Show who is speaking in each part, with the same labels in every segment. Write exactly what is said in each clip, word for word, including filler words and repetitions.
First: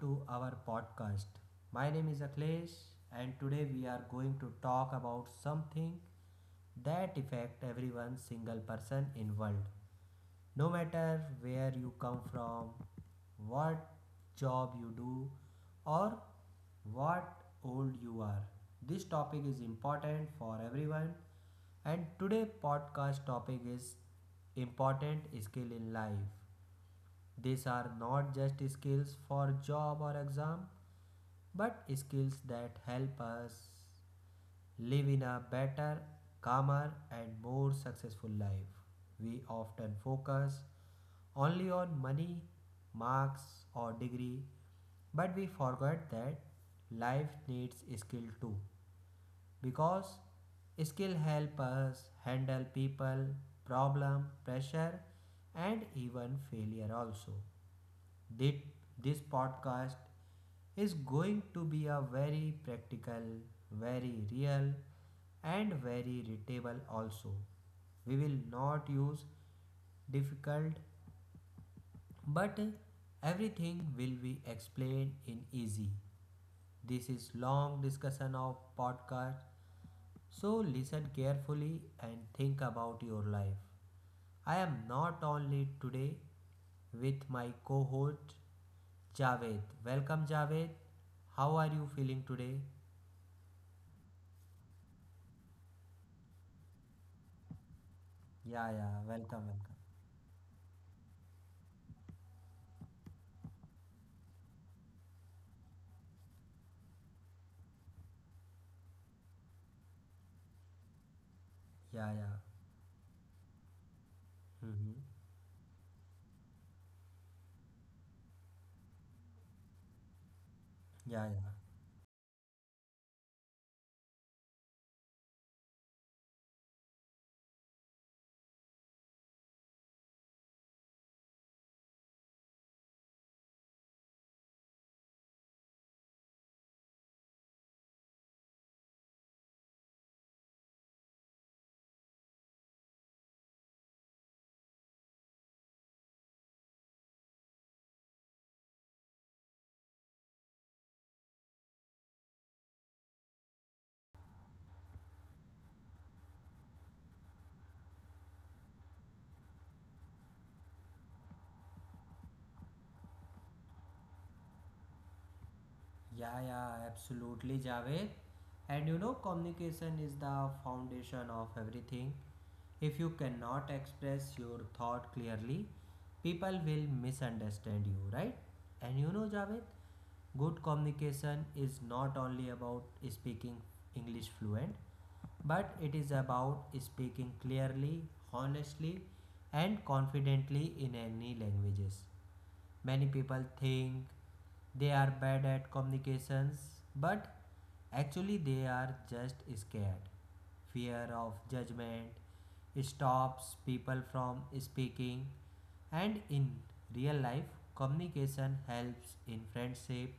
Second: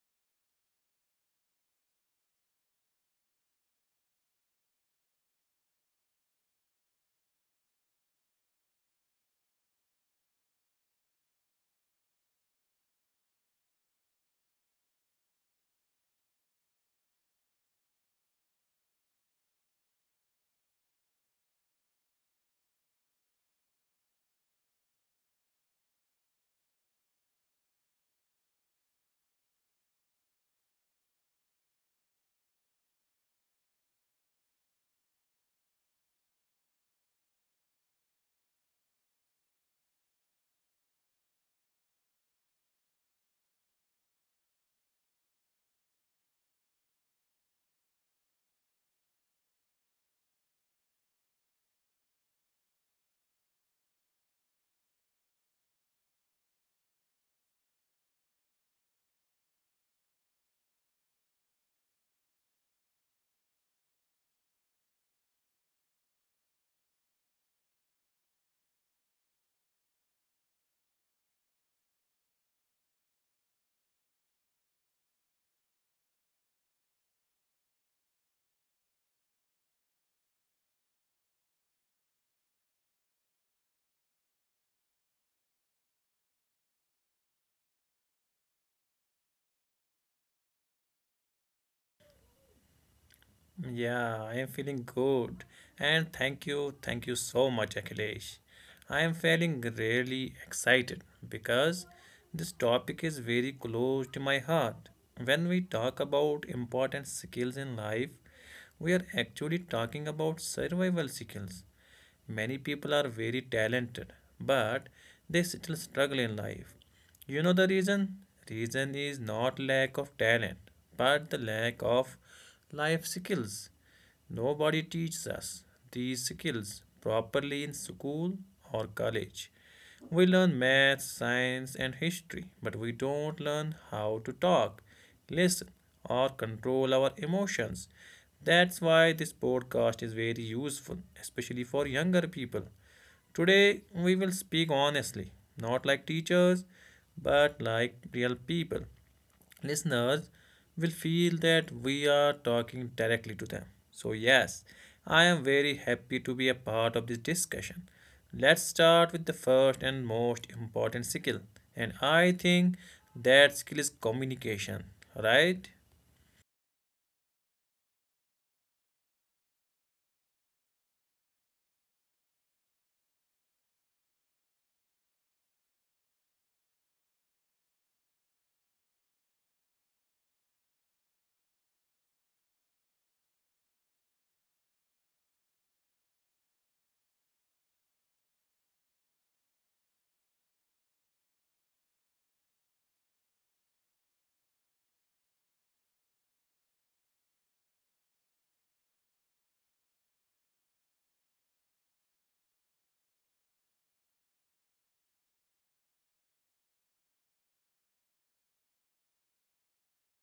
Speaker 1: to our podcast. My name is Akhilesh and today we are going to talk about something that affect everyone single person in world. No matter where you come from, what job you do or what old you are. This topic is important for everyone and today podcast topic is important skill in life. These are not just skills for job or exam, but skills that help us live in a better, calmer, and more successful life. We often focus only on money, marks, or degree, but we forget that life needs skill too because skill help us handle people problem pressure and even failure also. That This podcast is going to be a very practical, very real, and very readable also. We will not use difficult, but everything will be explained in easy. This is long discussion of podcast, so listen carefully and think about your life. I am not only today with my co-host Javed. Welcome, Javed. How are you feeling today?
Speaker 2: Yeah, I am feeling good. And thank you, thank you so much, Akhilesh.
Speaker 1: Yeah, yeah.
Speaker 2: I am
Speaker 1: Welcome,
Speaker 2: feeling
Speaker 1: welcome.
Speaker 2: really excited because this topic is very close to my heart. When we talk about important skills in life, we are actually talking about survival skills.
Speaker 1: Yeah, yeah.
Speaker 2: Many people are very talented, but
Speaker 1: Mm-hmm.
Speaker 2: they still struggle in life. You know the reason? Reason is not lack of talent,
Speaker 1: Yeah,
Speaker 2: but the
Speaker 1: yeah.
Speaker 2: lack of life skills. Nobody teaches us these skills properly in school or college. We learn math, science, and history, but we don't learn how to talk, listen, or control our emotions. That's why this podcast is very useful, especially for younger people. Today, we will speak honestly, not like teachers, but like real people listeners will feel that we are talking directly to them. So, yes, I am very happy to be a part of this discussion. Let's start with the first and most important skill, and I think that skill is communication, right?
Speaker 1: Yeah, yeah. Absolutely, Javed. And you know, communication is the foundation of everything. If you cannot express your thought clearly, people will misunderstand you, right? And you know, Javed, good communication is not only about speaking English fluent, but it is about speaking clearly, honestly, and confidently in any languages. Many people think they are bad at communications, but actually they are just scared. Fear of judgment stops people from speaking, and in real life, communication helps in friendship,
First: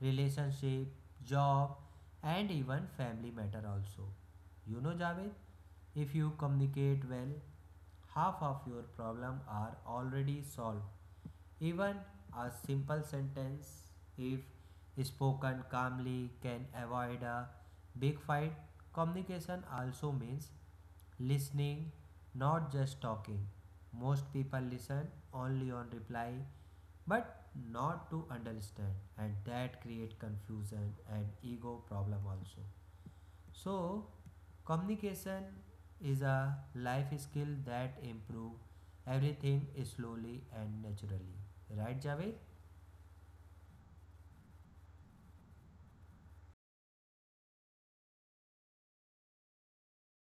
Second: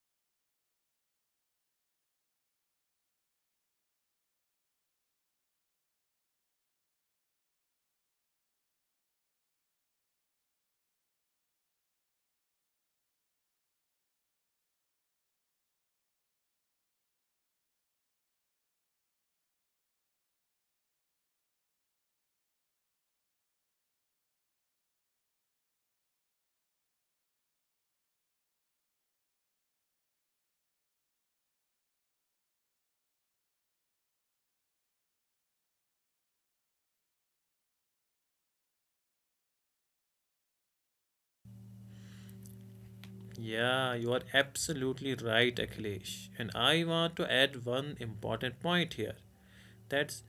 Speaker 1: relationship, job, and even family matter also. You know, Javed, if you communicate well, half of your problem are already solved. Even a simple sentence, if spoken calmly, can avoid a big fight. Communication also means listening, not just talking. Most people listen only on reply but not to understand and that create confusion and ego problem also. So communication is a life skill that improve everything slowly and naturally, right, Javed?
Speaker 2: Yeah, you are absolutely right, Akhilesh. And I want to add one important point here. That's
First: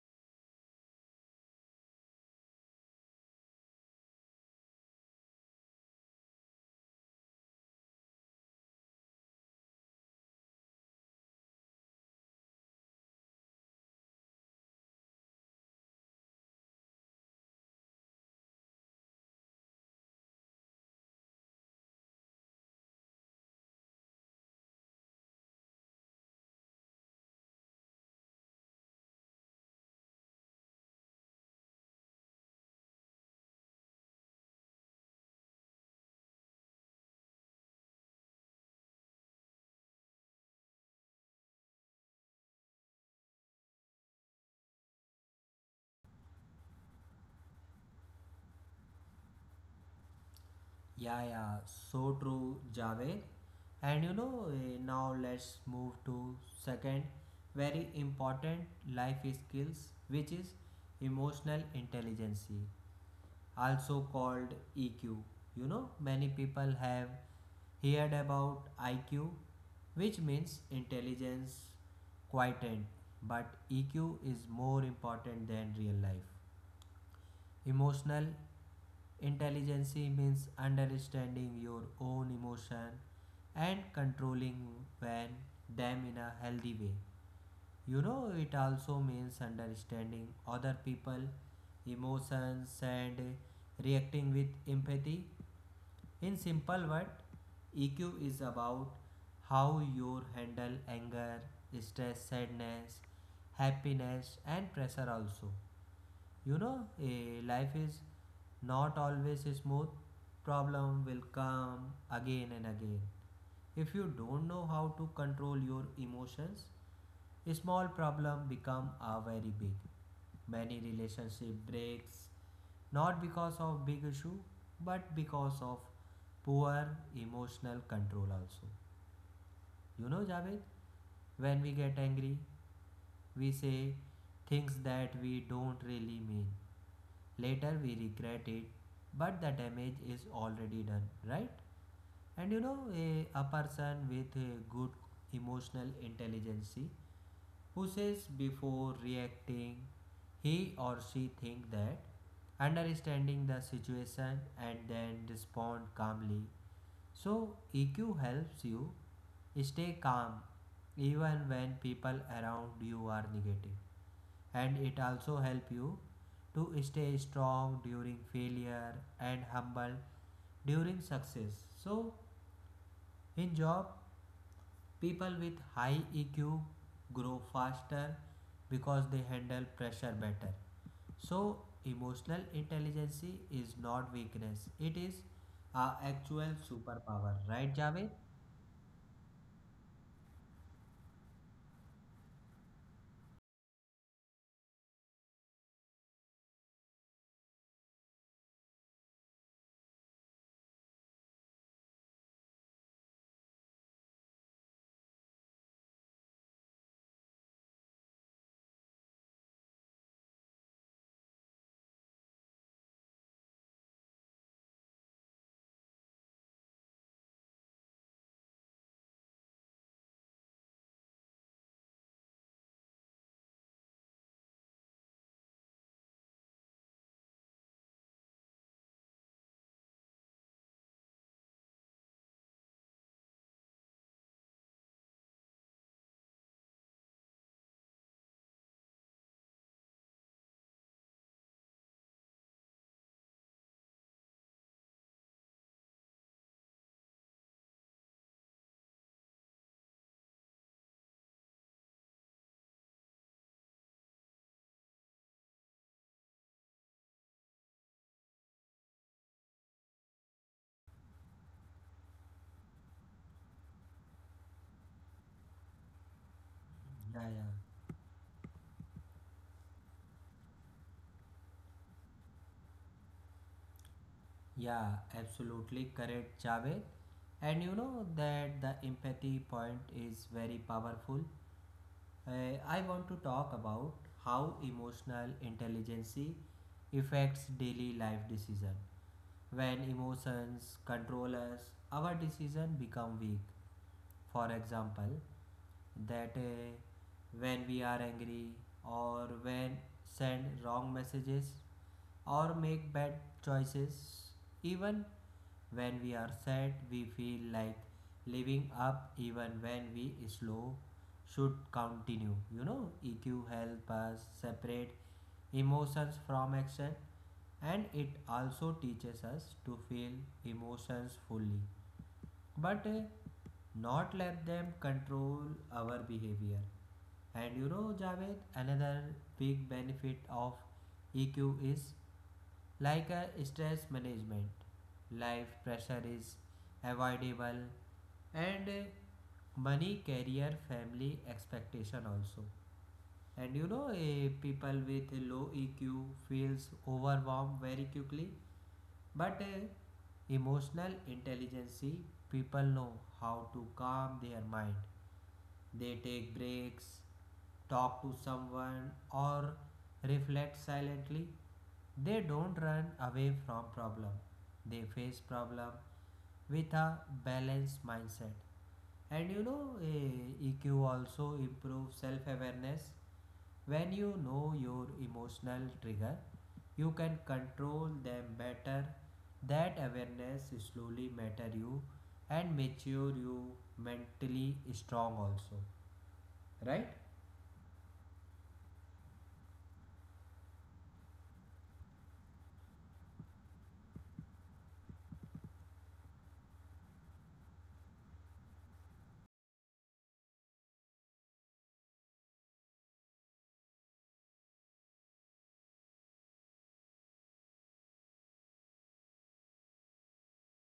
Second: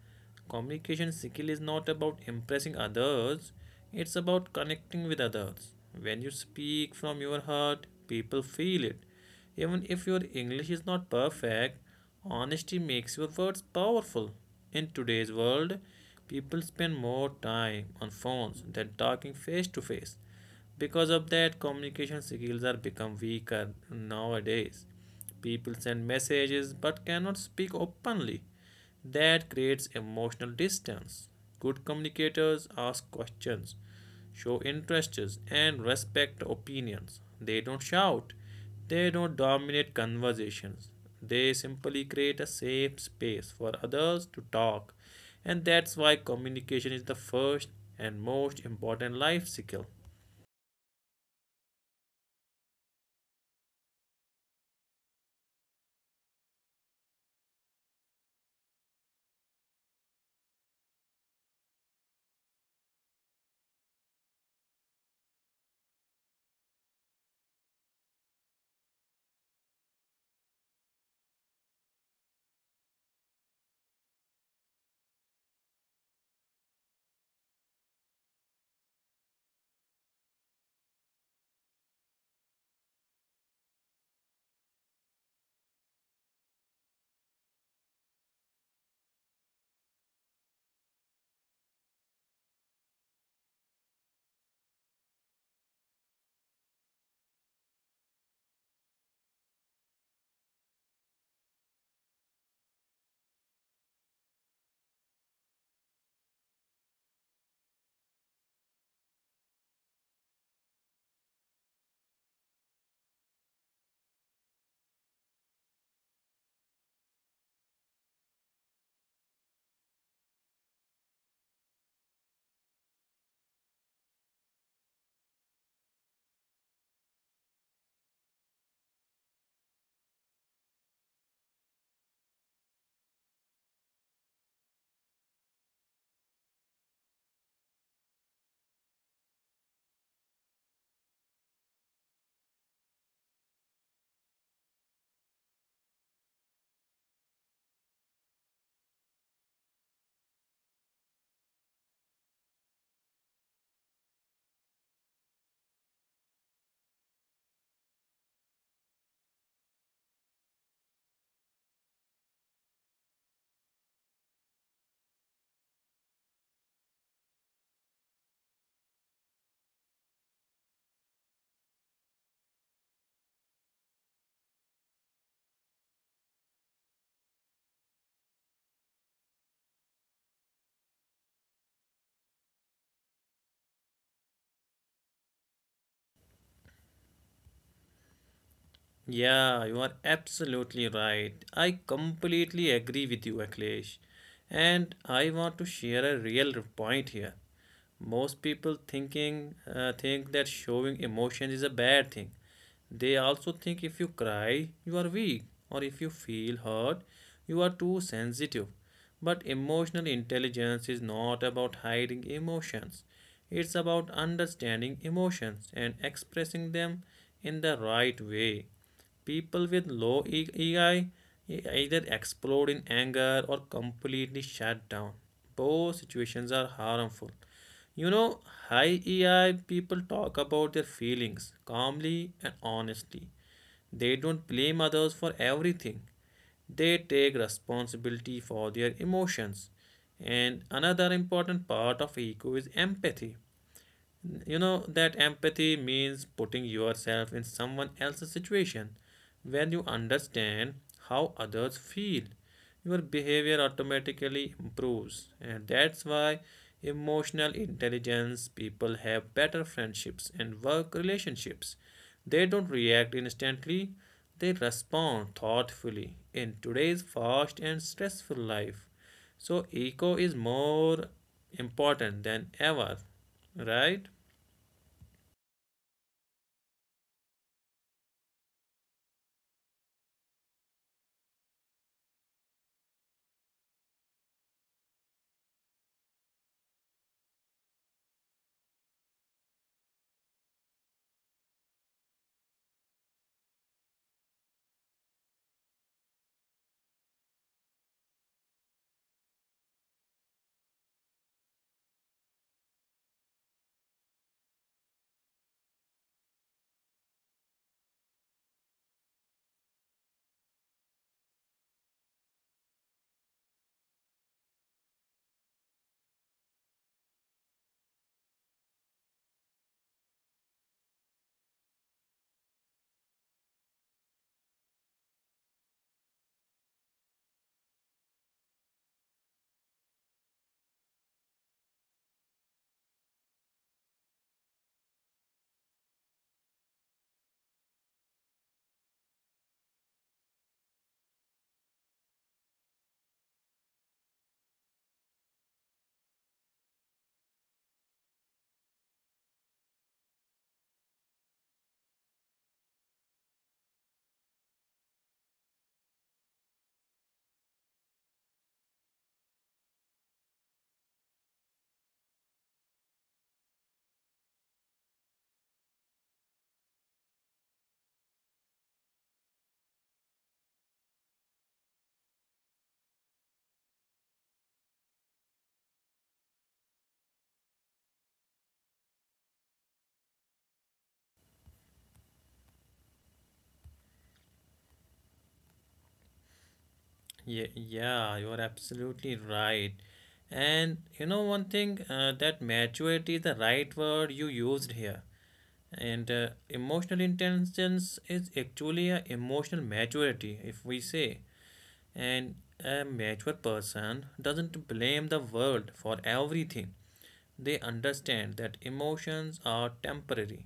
Speaker 2: communication skill is not about impressing others, it's about connecting with others. When you speak from your heart, people feel it. Even if your English is not perfect, honesty makes your words powerful. In today's world, people spend more time on phones than talking face to face. Because of that, communication skills are become weaker nowadays. People send messages but cannot speak openly. That creates emotional distance. Good communicators ask questions, show interests, and respect opinions. They don't shout, they don't dominate conversations. They simply create a safe space for others to talk. And that's why communication is the first and most important life skill.
Speaker 1: Yeah, yeah, so true, Javed. And you know, eh, now let's move to second very important life skills, which is emotional intelligence, also called E Q. You know, many people have heard about I Q, which means intelligence quotient, but E Q is more important than real life. Emotional intelligence means understanding your own emotion and controlling when them in a healthy way. You know, it also means understanding other people emotions and reacting with empathy. In simple word, E Q is about how you handle anger, stress, sadness, happiness and pressure also. You know, a life is not always smooth. Problem will come again and again. If you don't know how to control your emotions, a small problem become a very big. Many relationship breaks, not because of big issue but because of poor emotional control also. You know, Javed, when we get angry we say things that we don't really mean. Later we regret it, but the damage is already done, right? And you know, a, a person with a good emotional intelligence who says before reacting, he or she think that understanding the situation and then respond calmly. So E Q helps you stay calm even when people around you are negative, and it also help you to stay strong during failure and humble during success. So in job people with high E Q grow faster because they handle pressure better. So, emotional intelligence is not weakness, it is our actual superpower, right, Javed?
Speaker 2: Yeah, you are absolutely right. I completely agree with you, Akhilesh. And I want to share a real point here. Most people thinking uh, think that showing emotions is a bad thing. They also think if you cry, you are weak, or if you feel hurt, you are too sensitive. But emotional intelligence is not about hiding emotions. It's about understanding emotions and expressing them in the right way. People with low E- EI either explode in anger or completely shut down. Both situations are harmful. You know, high E I people talk about their feelings calmly and honestly. They don't blame others for everything. They take responsibility for their emotions. And another important part of ego is empathy. You know that empathy means putting yourself in someone else's situation. When you understand how others feel, your behavior automatically improves. And that's why emotional intelligence people have better friendships and work relationships. They don't react instantly, they respond thoughtfully in today's
Speaker 1: Yeah, yeah,
Speaker 2: fast and stressful life. So, eco is more important than ever, right?
Speaker 1: yeah, absolutely correct, Javed. And you know that the empathy point is very powerful. Uh, I want to talk about how emotional intelligence affects daily life decision. When emotions control us, our decision become weak. For example, that uh, when we are angry or when send wrong messages or make bad choices. Even when we are sad we feel like living up even when we slow should continue. You know, EQ help us separate emotions from action, and it also teaches us to feel emotions fully, but uh, not let them control our behavior. And you know, Javed, another big benefit of E Q is like a stress management. Life pressure is avoidable, and uh, money, career, family expectation also. And you know, eh, people with low E Q feels overwhelmed very quickly. But eh, emotional intelligence, people know how to calm their mind. They take breaks, talk to someone, or reflect silently. They don't run away from problem. They face problem with a balanced mindset. And you know, eh, E Q also improves self-awareness. When you know your emotional trigger, you can control them better. That awareness slowly matter you and mature you mentally strong also, right?
Speaker 2: Yeah, yeah, you are absolutely right. And you know one thing, uh, that maturity is the right word you used here. And uh, emotional intelligence is actually a emotional maturity, if we say. And a mature person doesn't blame the world for everything. They understand that emotions are temporary.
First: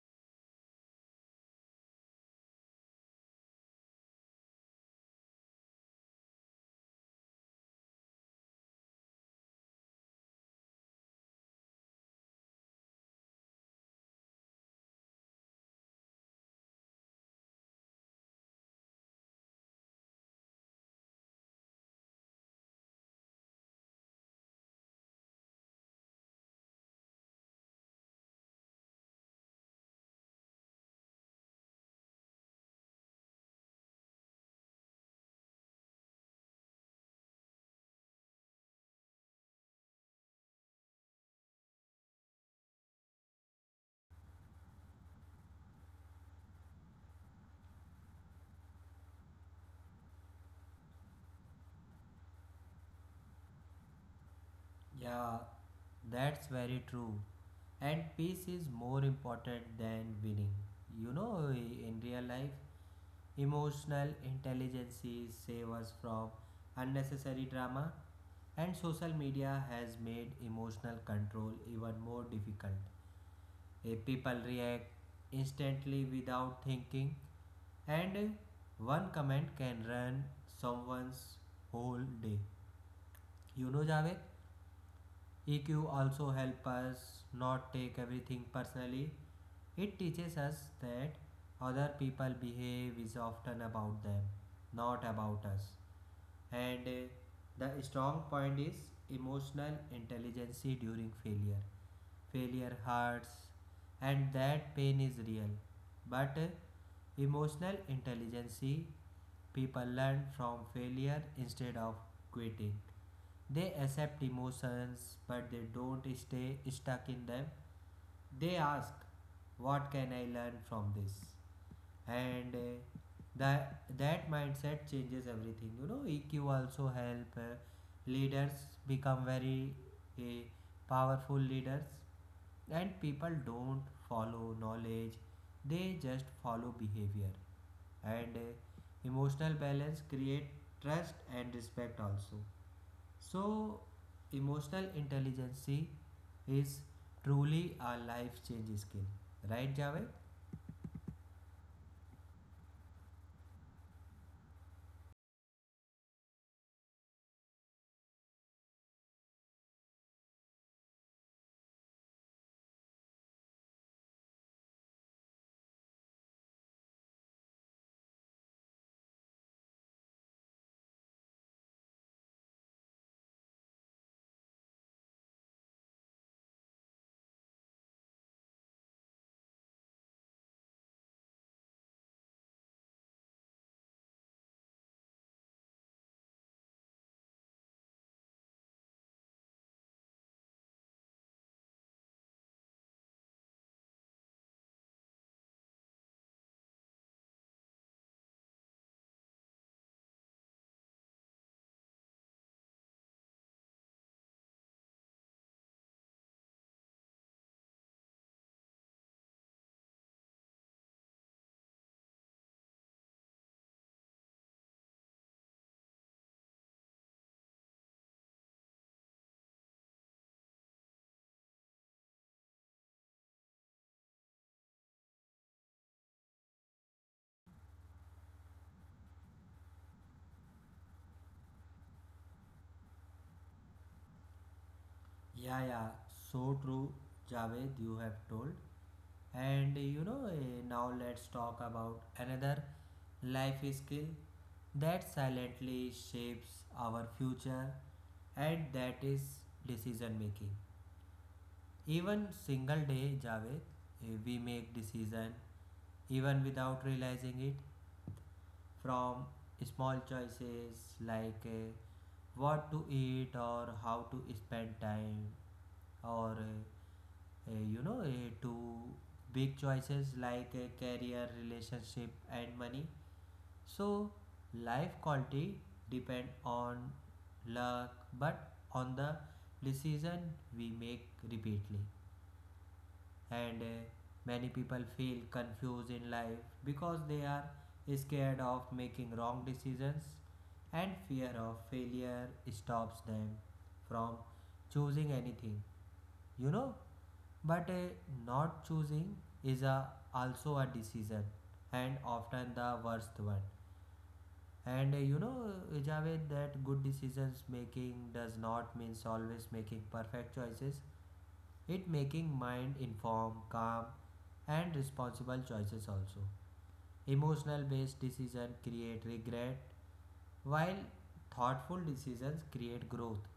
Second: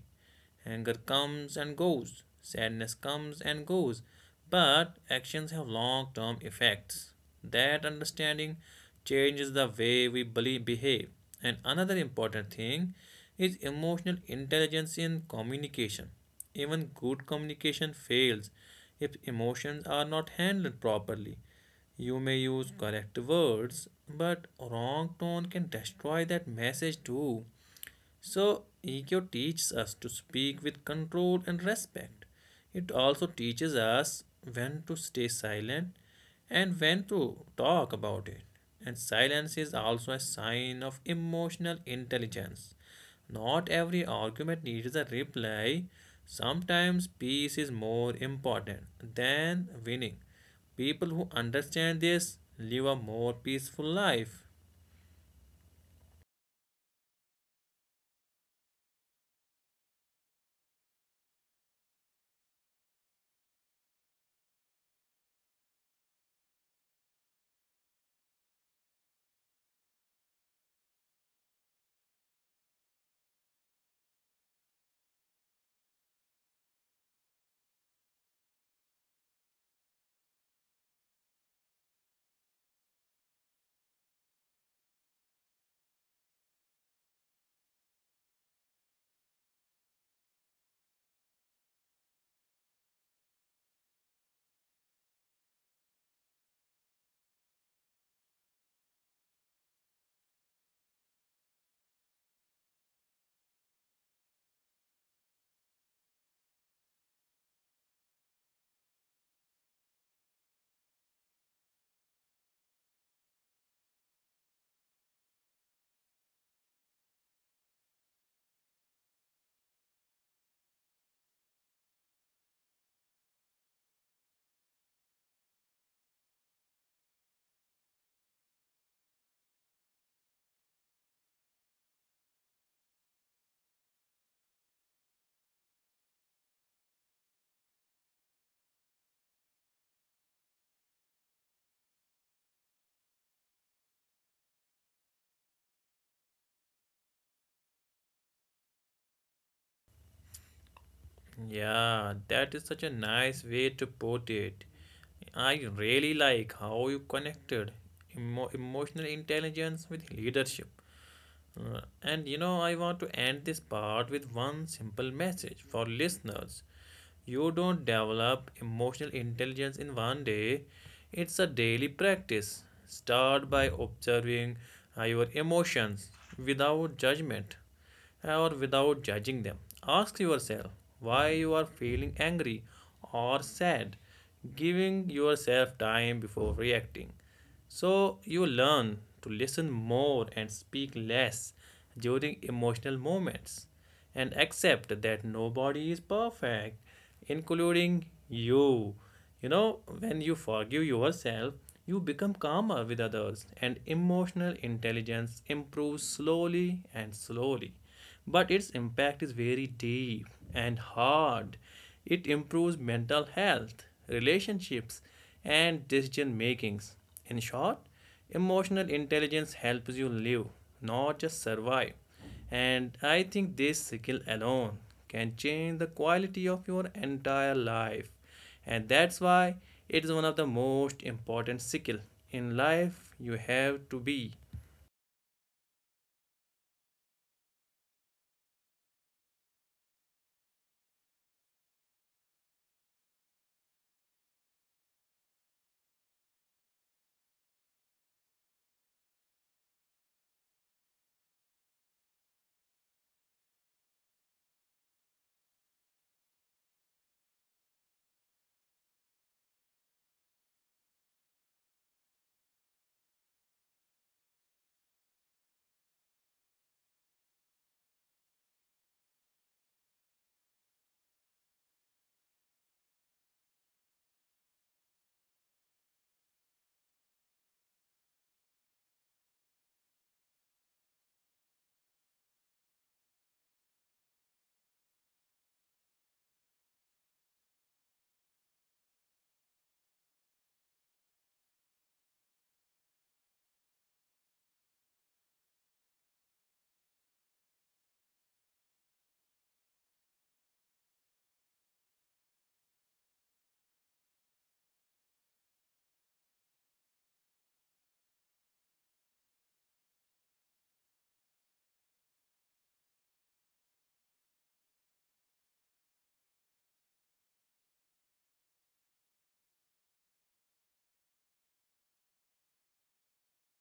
Speaker 2: Anger comes and goes, sadness comes and goes, but actions have long term effects. That understanding changes the way we believe, behave. And another important thing is emotional intelligence in communication. Even good communication fails if emotions are not handled properly. You may use correct words, but wrong tone can destroy that message too. So, ego teaches us to speak with control and respect. It also teaches us when to stay silent and when to talk about it. And silence is also a sign of emotional intelligence. Not every argument needs a reply. Sometimes peace is more important than winning. People who understand this live a more peaceful life.
Speaker 1: Yeah, that's very true. And peace is more important than winning. You know, in real life, emotional intelligence save us from unnecessary drama, and social media has made emotional control even more difficult. Eh, People react instantly without thinking, and eh, one comment can run someone's whole day. You know, Javed? E Q also help us not take everything personally. It teaches us that other people behave is often about them, not about us. And uh, the strong point is emotional intelligence during failure. Failure hurts and that pain is real. But uh, emotional intelligence people learn from failure instead of quitting. They accept emotions, but they don't stay stuck in them. They ask, What can I learn from this? And uh, that, that mindset changes everything. You know, E Q also help uh, leaders become very uh, powerful leaders, and people don't follow knowledge, they just follow behavior. And uh, emotional balance create trust and respect also. So, emotional intelligence is truly a life changing skill, right, Javed?
Speaker 2: Yeah, that is such a nice way to put it. I really like how you connected emo- emotional intelligence with leadership. Uh, and you know, I want to end this part with one simple message for listeners. You don't develop emotional intelligence in one day, it's a daily practice. Start by observing uh, your emotions without judgment or without judging them. Ask yourself why you are feeling angry or sad, giving yourself time before reacting. So you learn to listen more and speak less during emotional moments and accept that nobody is perfect, including you. You know, when you forgive yourself, you become calmer with others, and emotional intelligence improves slowly and slowly. But its impact is very deep and hard. It improves mental health, relationships, and decision makings. In short, emotional intelligence helps you live, not just survive. And I think this skill alone can change the quality of your entire life and that's why it is one of the most important skill in life you have to be.
Speaker 1: Yeah, yeah, so true, Javed, you have told. And you know, eh, now let's talk about another life skill that silently shapes our future, and that is decision making. Even single day, Javed, eh, we make decision even without realizing it, from small choices like uh, what to eat or how to spend time or uh, uh, you know uh, to big choices like uh, career relationship and money. So life quality depend on luck but on the decision we make repeatedly. And uh, many people feel confused in life because they are scared of making wrong decisions and fear of failure stops them from choosing anything, you know but uh, not choosing is a, also a decision and often the worst one. And uh, you know, Javed, that good decisions making does not means always making perfect choices. It making mind informed, calm, and responsible choices also. Emotional based decision create regret, while thoughtful decisions create growth.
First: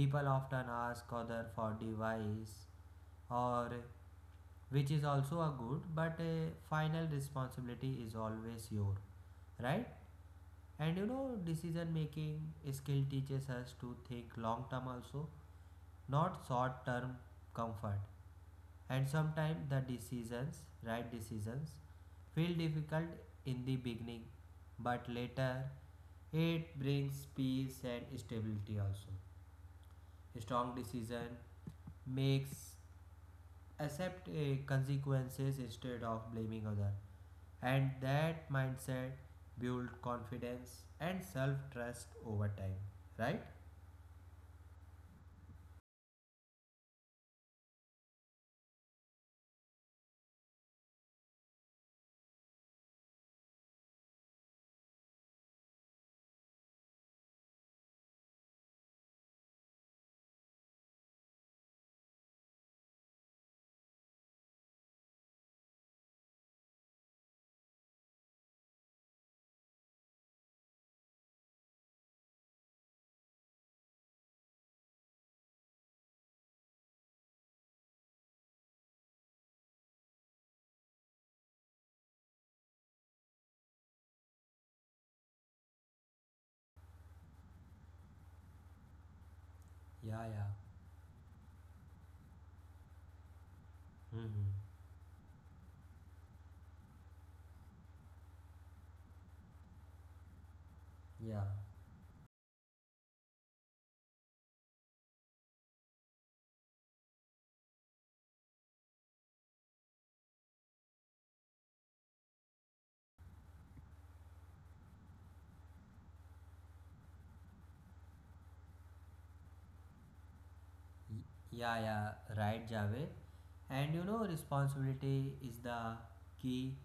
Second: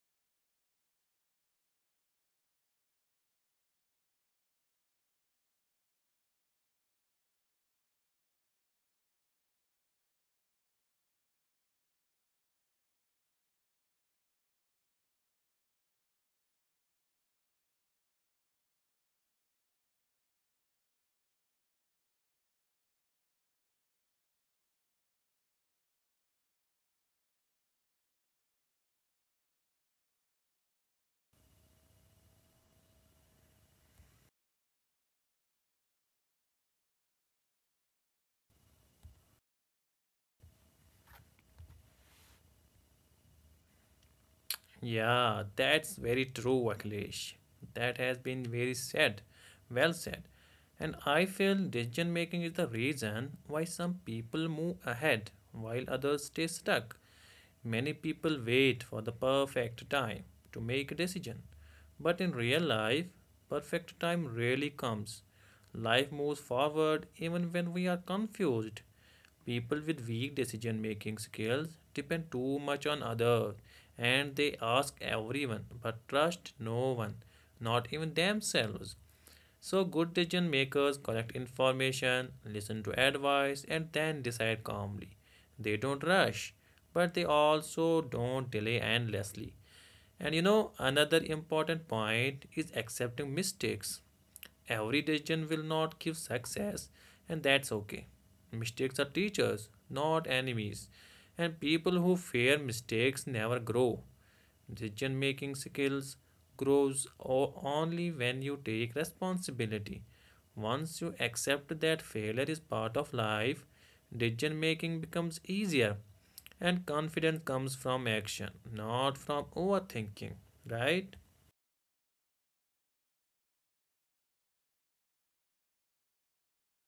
Speaker 1: People often ask other for advice, or which is also a good, but uh, final responsibility is always your, right? And you know, decision making skill teaches us to think long term also, not short term comfort. And sometimes the decisions right decisions feel difficult in the beginning, but later it brings peace and stability also. Strong decision makes accept uh, consequences instead of blaming other. And that mindset build confidence and self trust over time, right?
Speaker 2: Yeah, that's very true, Akhilesh. That has been very said well said And I feel decision making is the reason why some people move ahead while others stay stuck. Many people wait for the perfect time to make a decision, but in real life, perfect time rarely comes. Life moves forward even when we are confused. People with weak decision making skills depend too much on others and they ask everyone but trust no one, not even themselves. So, good decision makers collect information, listen to advice, and then decide calmly. They don't rush, but they also don't delay endlessly.
Speaker 1: Yeah,
Speaker 2: And you
Speaker 1: yeah.
Speaker 2: know, another important point is accepting mistakes.
Speaker 1: Mm-hmm.
Speaker 2: Every decision will not give success, and that's okay. Mistakes are teachers, not enemies.
Speaker 1: Yeah.
Speaker 2: And people who fear mistakes never grow. Decision making skills grows o- only when you take responsibility. Once you accept that failure is part of life, decision making becomes easier and confidence comes from action, not from overthinking, right?
Speaker 1: Yeah, yeah, right, Javed. And you know, responsibility is the key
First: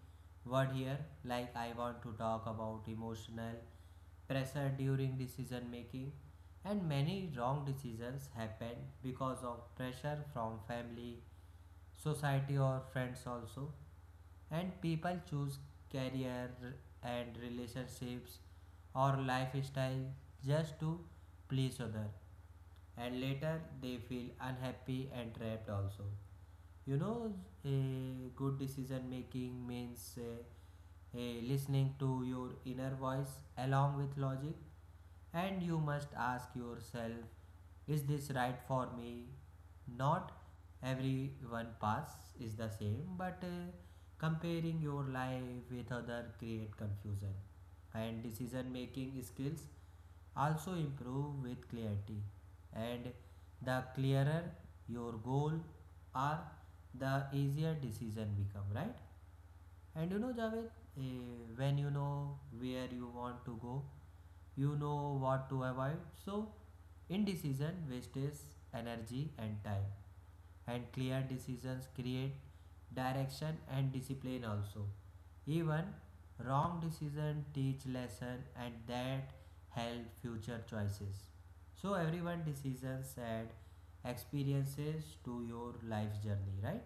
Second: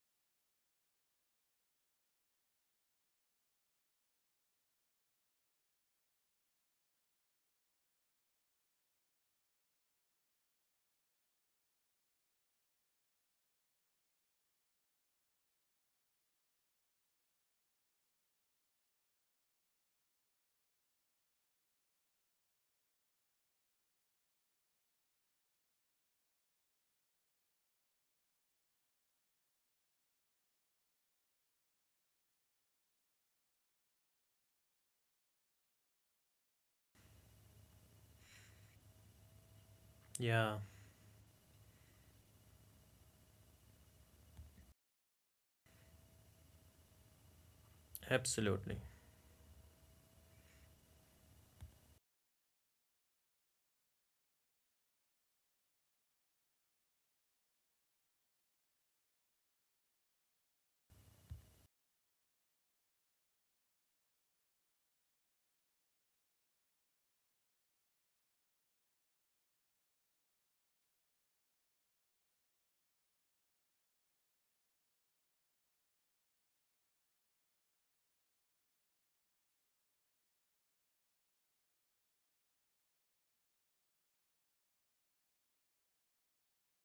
Speaker 1: word here. Like, I want to talk about emotional pressure during decision making. And many wrong decisions happen because of pressure from family, society, or friends, also. And people choose career and relationships or lifestyle just to please other and later they feel unhappy and trapped also. You know a good decision making means uh, a listening to your inner voice along with logic. And you must ask yourself, is this right for me, not
Speaker 2: Yeah,
Speaker 1: everyone path is the same, but uh, comparing your life with other create confusion. And decision
Speaker 2: absolutely.
Speaker 1: making skills also improve with clarity, and the clearer your goal are, the easier decision become, right? And you know, Javed, eh, when you know where you want to go, you know what to avoid. So indecision wastes energy and time. And clear decisions create direction and discipline also. Even wrong decision teach lesson, and that help future choices. So everyone decisions and experiences to your life's journey, right?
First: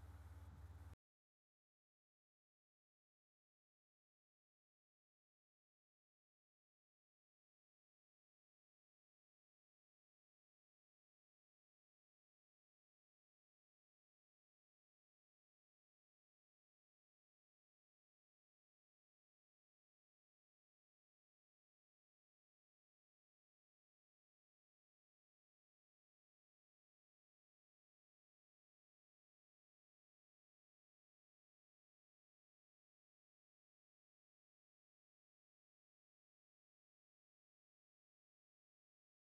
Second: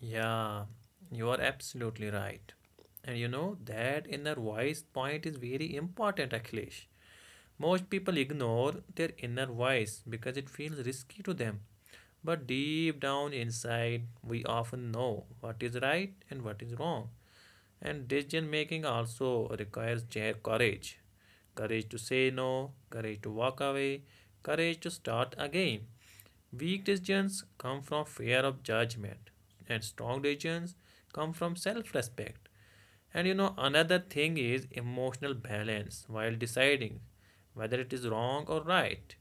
Speaker 2: Yeah, you are absolutely right. And you know that inner voice point is very important, Akhilesh. Most people ignore their inner voice because it feels risky to them. But deep down inside, we often know what is right and what is wrong. And decision making also requires courage, courage to say no, courage to walk away, courage to start again. Weak decisions come from fear of judgment, and strong decisions come from self respect. And you know, another thing is emotional balance while deciding whether it is wrong or right.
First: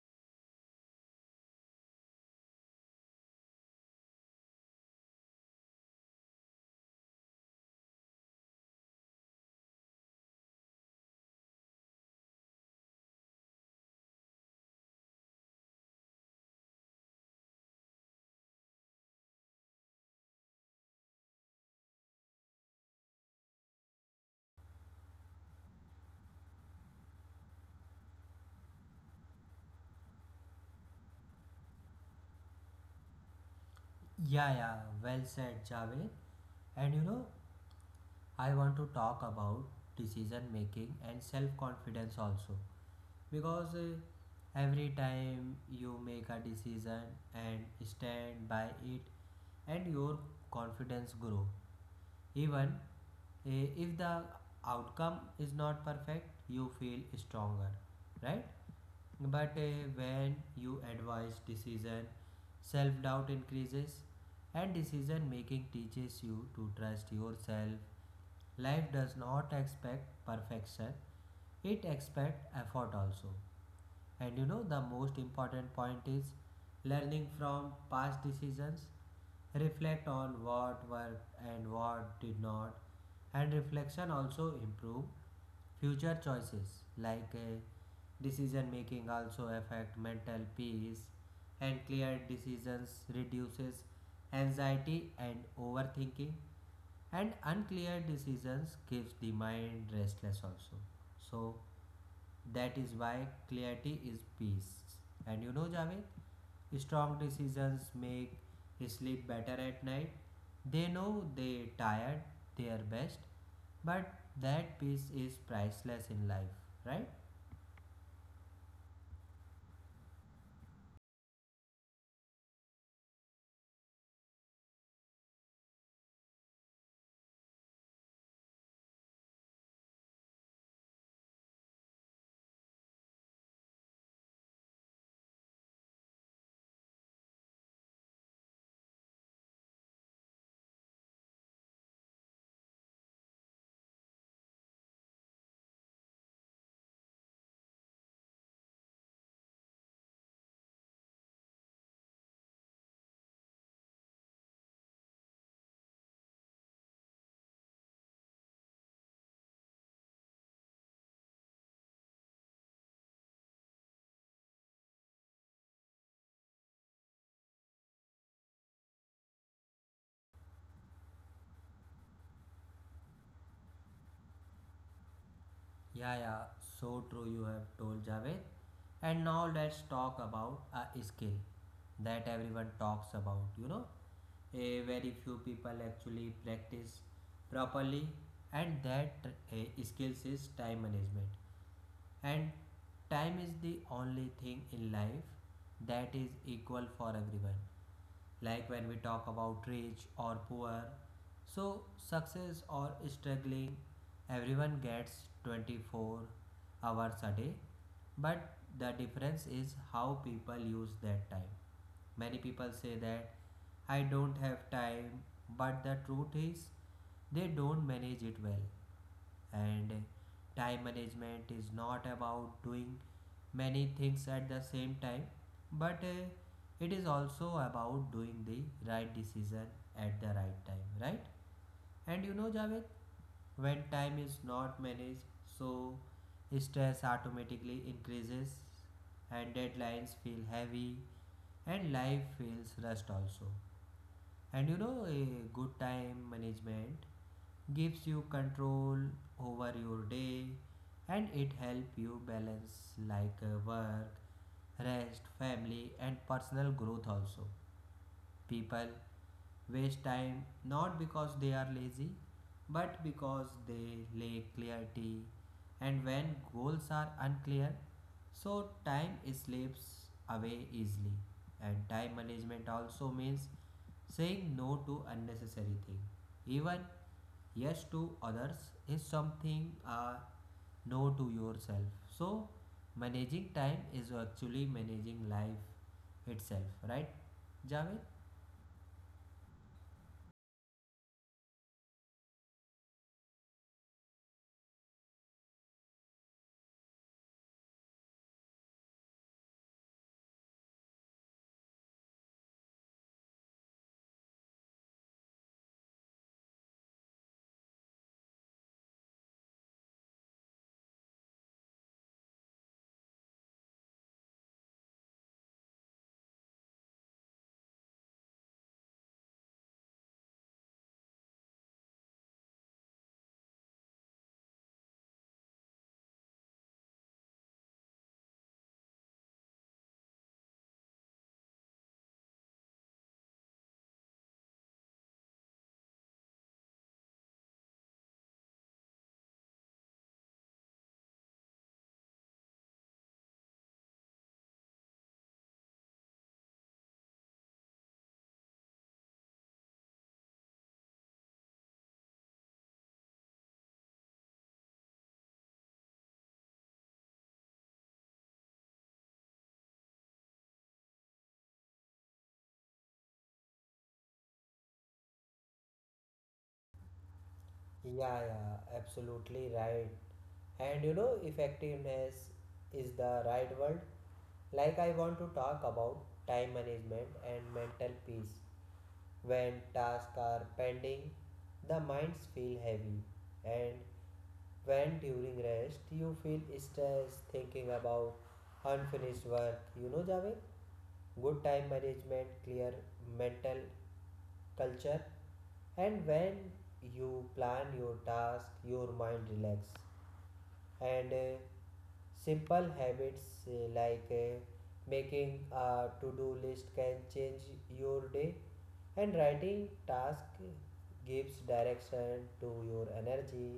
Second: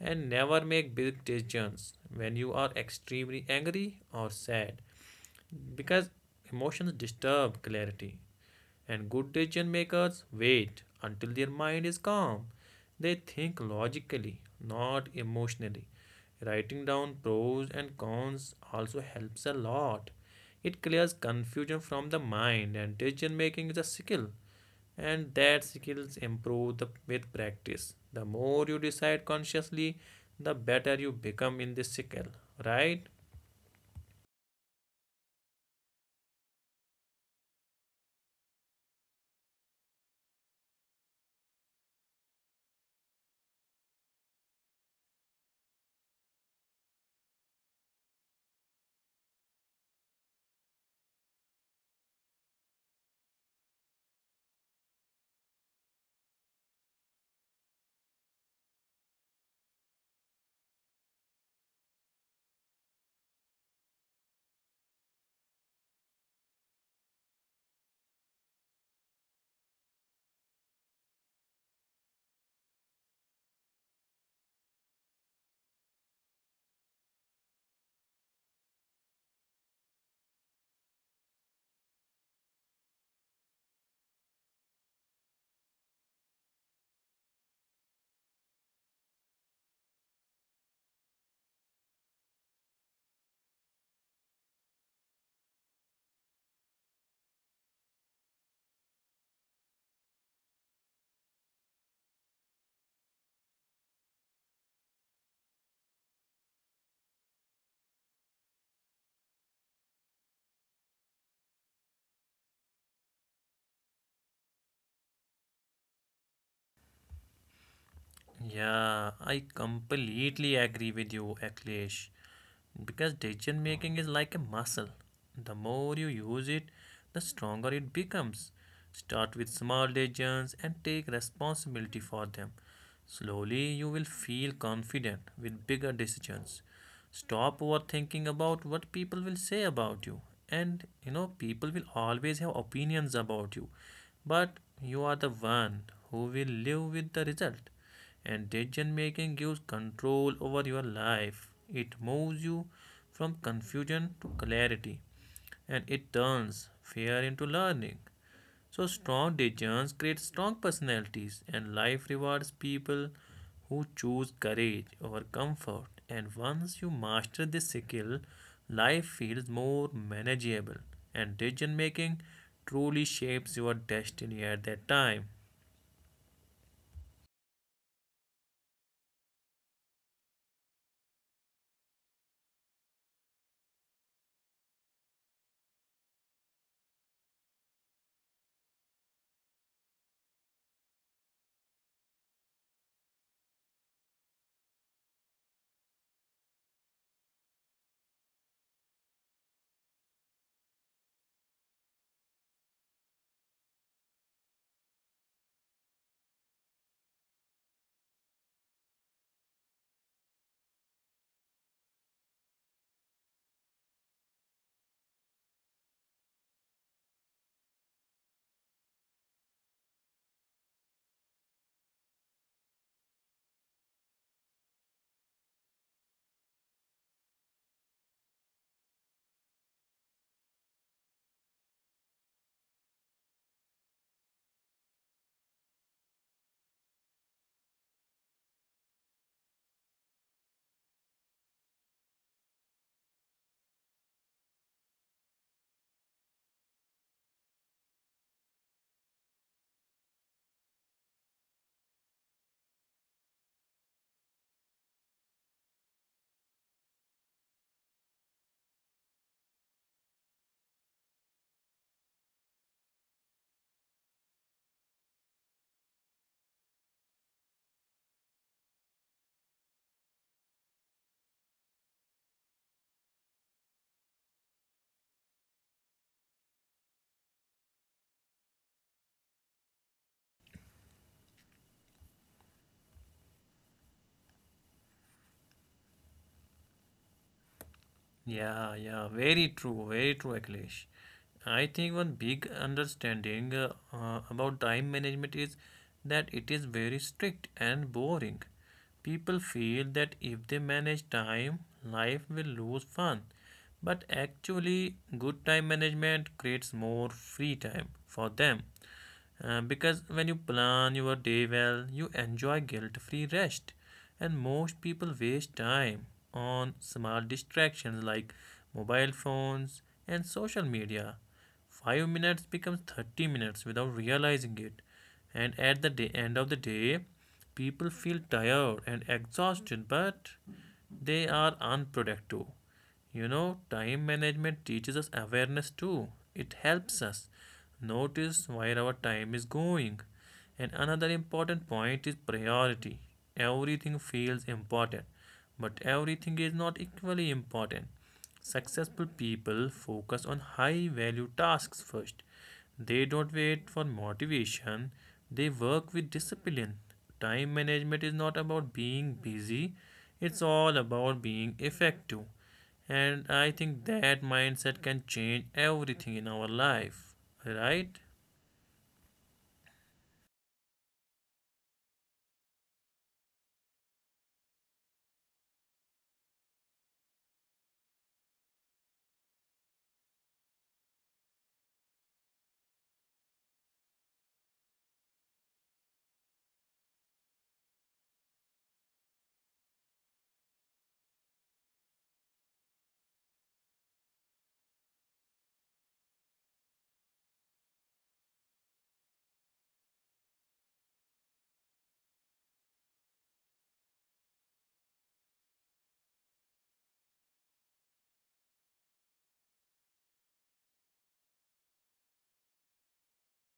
Speaker 2: And never make big decisions when you are extremely angry or sad because emotions disturb clarity and good decision makers wait until their mind is calm. They think logically, not emotionally. Writing down pros and cons also helps a lot. It clears confusion from the mind and decision making is a skill and that skills improve the, with practice. The more you decide consciously, the better you become in this skill, right?
Speaker 1: Yeah, yeah, well said, Javed. And you know, I want to talk about decision making and self confidence also, because uh, every time you make a decision and stand by it, and your confidence grow. Even Eh, if the outcome is not perfect you feel stronger, right? But eh, when you advise decision, self doubt increases. And decision making teaches you to trust yourself. Life does not expect perfection, it expects effort also. And you know, the most important point is learning from past decisions. Reflect on what worked and what did not. And reflection also improve future choices. Like, uh, decision making also affect mental peace. And clear decisions reduces anxiety and overthinking. And unclear decisions keeps the mind restless also. So that is why clarity is peace. And you know, Javed, strong decisions make sleep better at night. They know they tired their best, but that peace is priceless in life, right?
Speaker 2: Yeah, I completely agree with you, Akhilesh. Because decision making is like a muscle. The more you use it, the stronger it becomes. Start with small decisions and take responsibility for them. Slowly, you will feel confident with bigger decisions. Stop overthinking about what people will say about you. And you know, people will always have opinions about you. But you are the one who will live with the result. And decision making gives control over your life. It moves you from confusion to clarity. And it turns fear into learning. So, strong decisions create strong personalities, and life rewards people who choose courage over comfort. And once you master this skill, life feels more manageable, and decision making truly shapes your destiny at that time.
Speaker 1: Yeah, yeah, so true you have told Javed. And now let's talk about a skill that everyone talks about, you know, a very few people actually practice properly and that uh, skills is time management. And time is the only thing in life that is equal for everyone, like when we talk about rich or poor. So, success or struggling, everyone gets twenty-four hours a day, but the difference is how people use that time. Many people say that I don't have time, but the truth is they don't manage it well. And time management is not about doing many things at the same time, but uh, it is also about doing the right decision at the right time, right? And you know, Javed, when time is not managed, so stress automatically increases, and deadlines feel heavy, and life feels rushed also. And you know, a good time management gives you control over your day, and it helps you balance like uh, work, rest, family, and personal growth also. People waste time not because they are lazy, but because they lack clarity, and when goals are unclear, so time slips away easily. And time management also means saying no to unnecessary things, even yes to others, is something, uh, no to yourself. So, managing time is actually managing life itself, right, Javed?
Speaker 2: Yeah, yeah, very true, very true, Akhilesh. I think one big understanding uh, uh, about time management is that it is very strict and boring. People feel that if they manage time, life will lose fun. But actually, good time management creates more free time for them. Uh, because when you plan your day well, you enjoy guilt free rest. And most people waste time on small distractions like mobile phones and social media. five minutes becomes thirty minutes without realizing it. And at the day, end of the day, people feel tired and exhausted, but they are unproductive. You know, time management teaches us awareness too. It helps us notice where our time is going. And another important point is priority. Everything feels important, but everything is not equally important. Successful people focus on high value tasks first. They don't wait for motivation, they work with discipline. Time management is not about being busy, it's all about being effective. And I think that mindset can change everything in our life, right?
Speaker 1: Yeah, yeah, absolutely right. And you know, effectiveness is the right word. Like, I want to talk about time management and mental peace. When tasks are pending, the minds feel heavy, and when during rest you feel stressed thinking about unfinished work. You know, Javed, good time management, clear mental culture, and when you plan your task, your mind relax. And uh, simple habits uh, like uh, making a to-do list can change your day, and writing task gives direction to your energy.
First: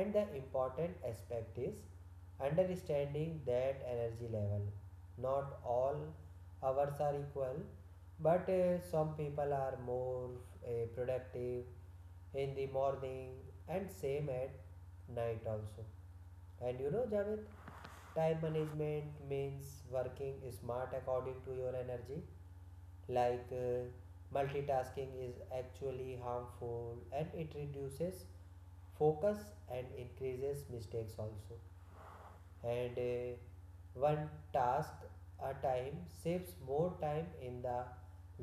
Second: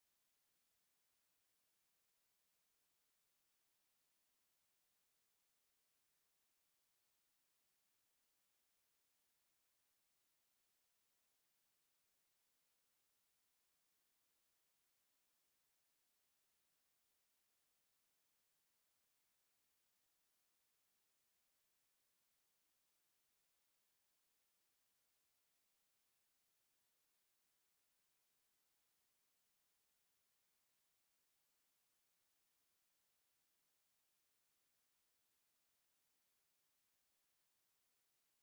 Speaker 1: And the important aspect is understanding that energy level, not all hours are equal, but uh, some people are more uh, productive in the morning and same at night also. And you know, Javed, time management means working smart according to your energy. Like uh, multitasking is actually harmful, and it reduces focus and increases mistakes also. And uh, one task a time saves more time in the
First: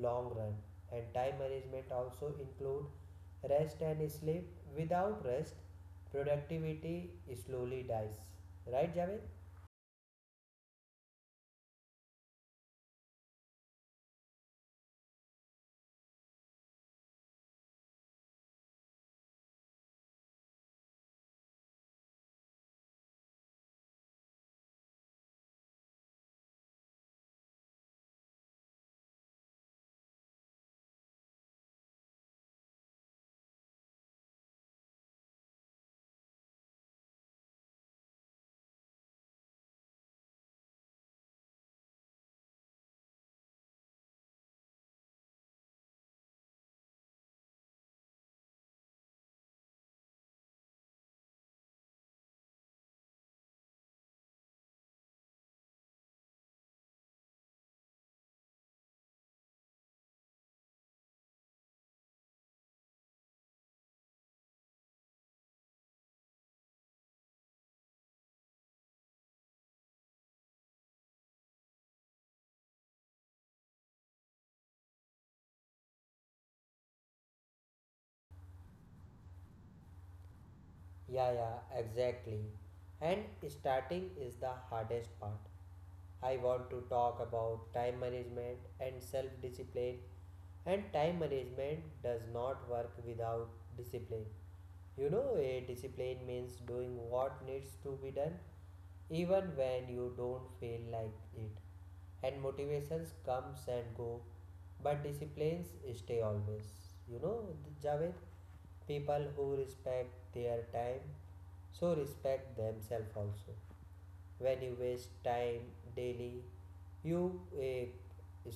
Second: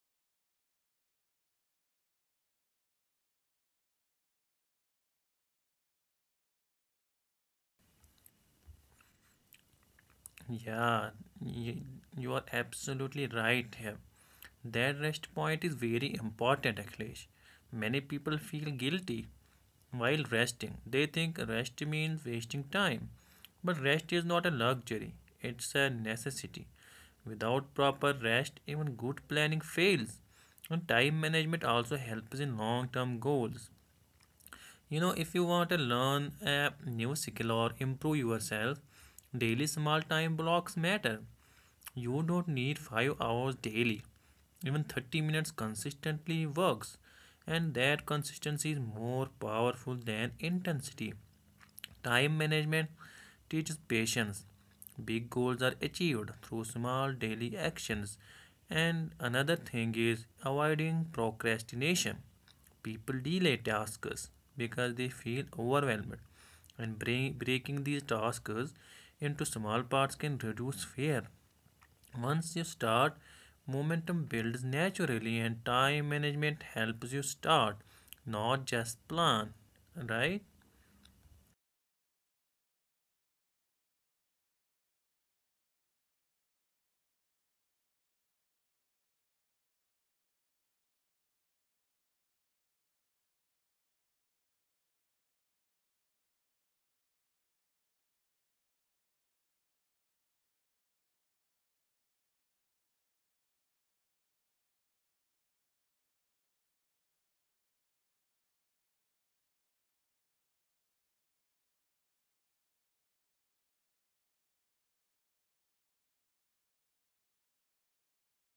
Speaker 1: long run. And time management also include rest and sleep. Without rest, productivity slowly dies, right, Javed?
Speaker 2: Yeah, y- you are absolutely right here. That rest point is very important, Akhilesh. Many people feel guilty while resting. They think rest means wasting time. But rest is not a luxury, it's a necessity. Without proper rest, even good planning fails. And time management also helps in long term goals. You know, if you want to learn a new skill or improve yourself, daily small time blocks matter. You don't need five hours daily. Even thirty minutes consistently works, and that consistency is more powerful than intensity. Time management teaches patience. Big goals are achieved through small daily actions. And another thing is avoiding procrastination. People delay tasks because they feel overwhelmed, and bre- breaking these tasks into small parts can reduce fear. Once you start, momentum builds naturally, and time management helps you start, not just plan. Right?
Speaker 1: Yeah, yeah, exactly. And starting is the hardest part. I want to talk about time management and self discipline. And time management does not work without discipline. You know, a discipline means doing what needs to be done even when you don't feel like it. And motivations comes and go, but disciplines stay always. You know, Javed, people who respect their time, so respect themselves also. When you waste time daily, you, eh,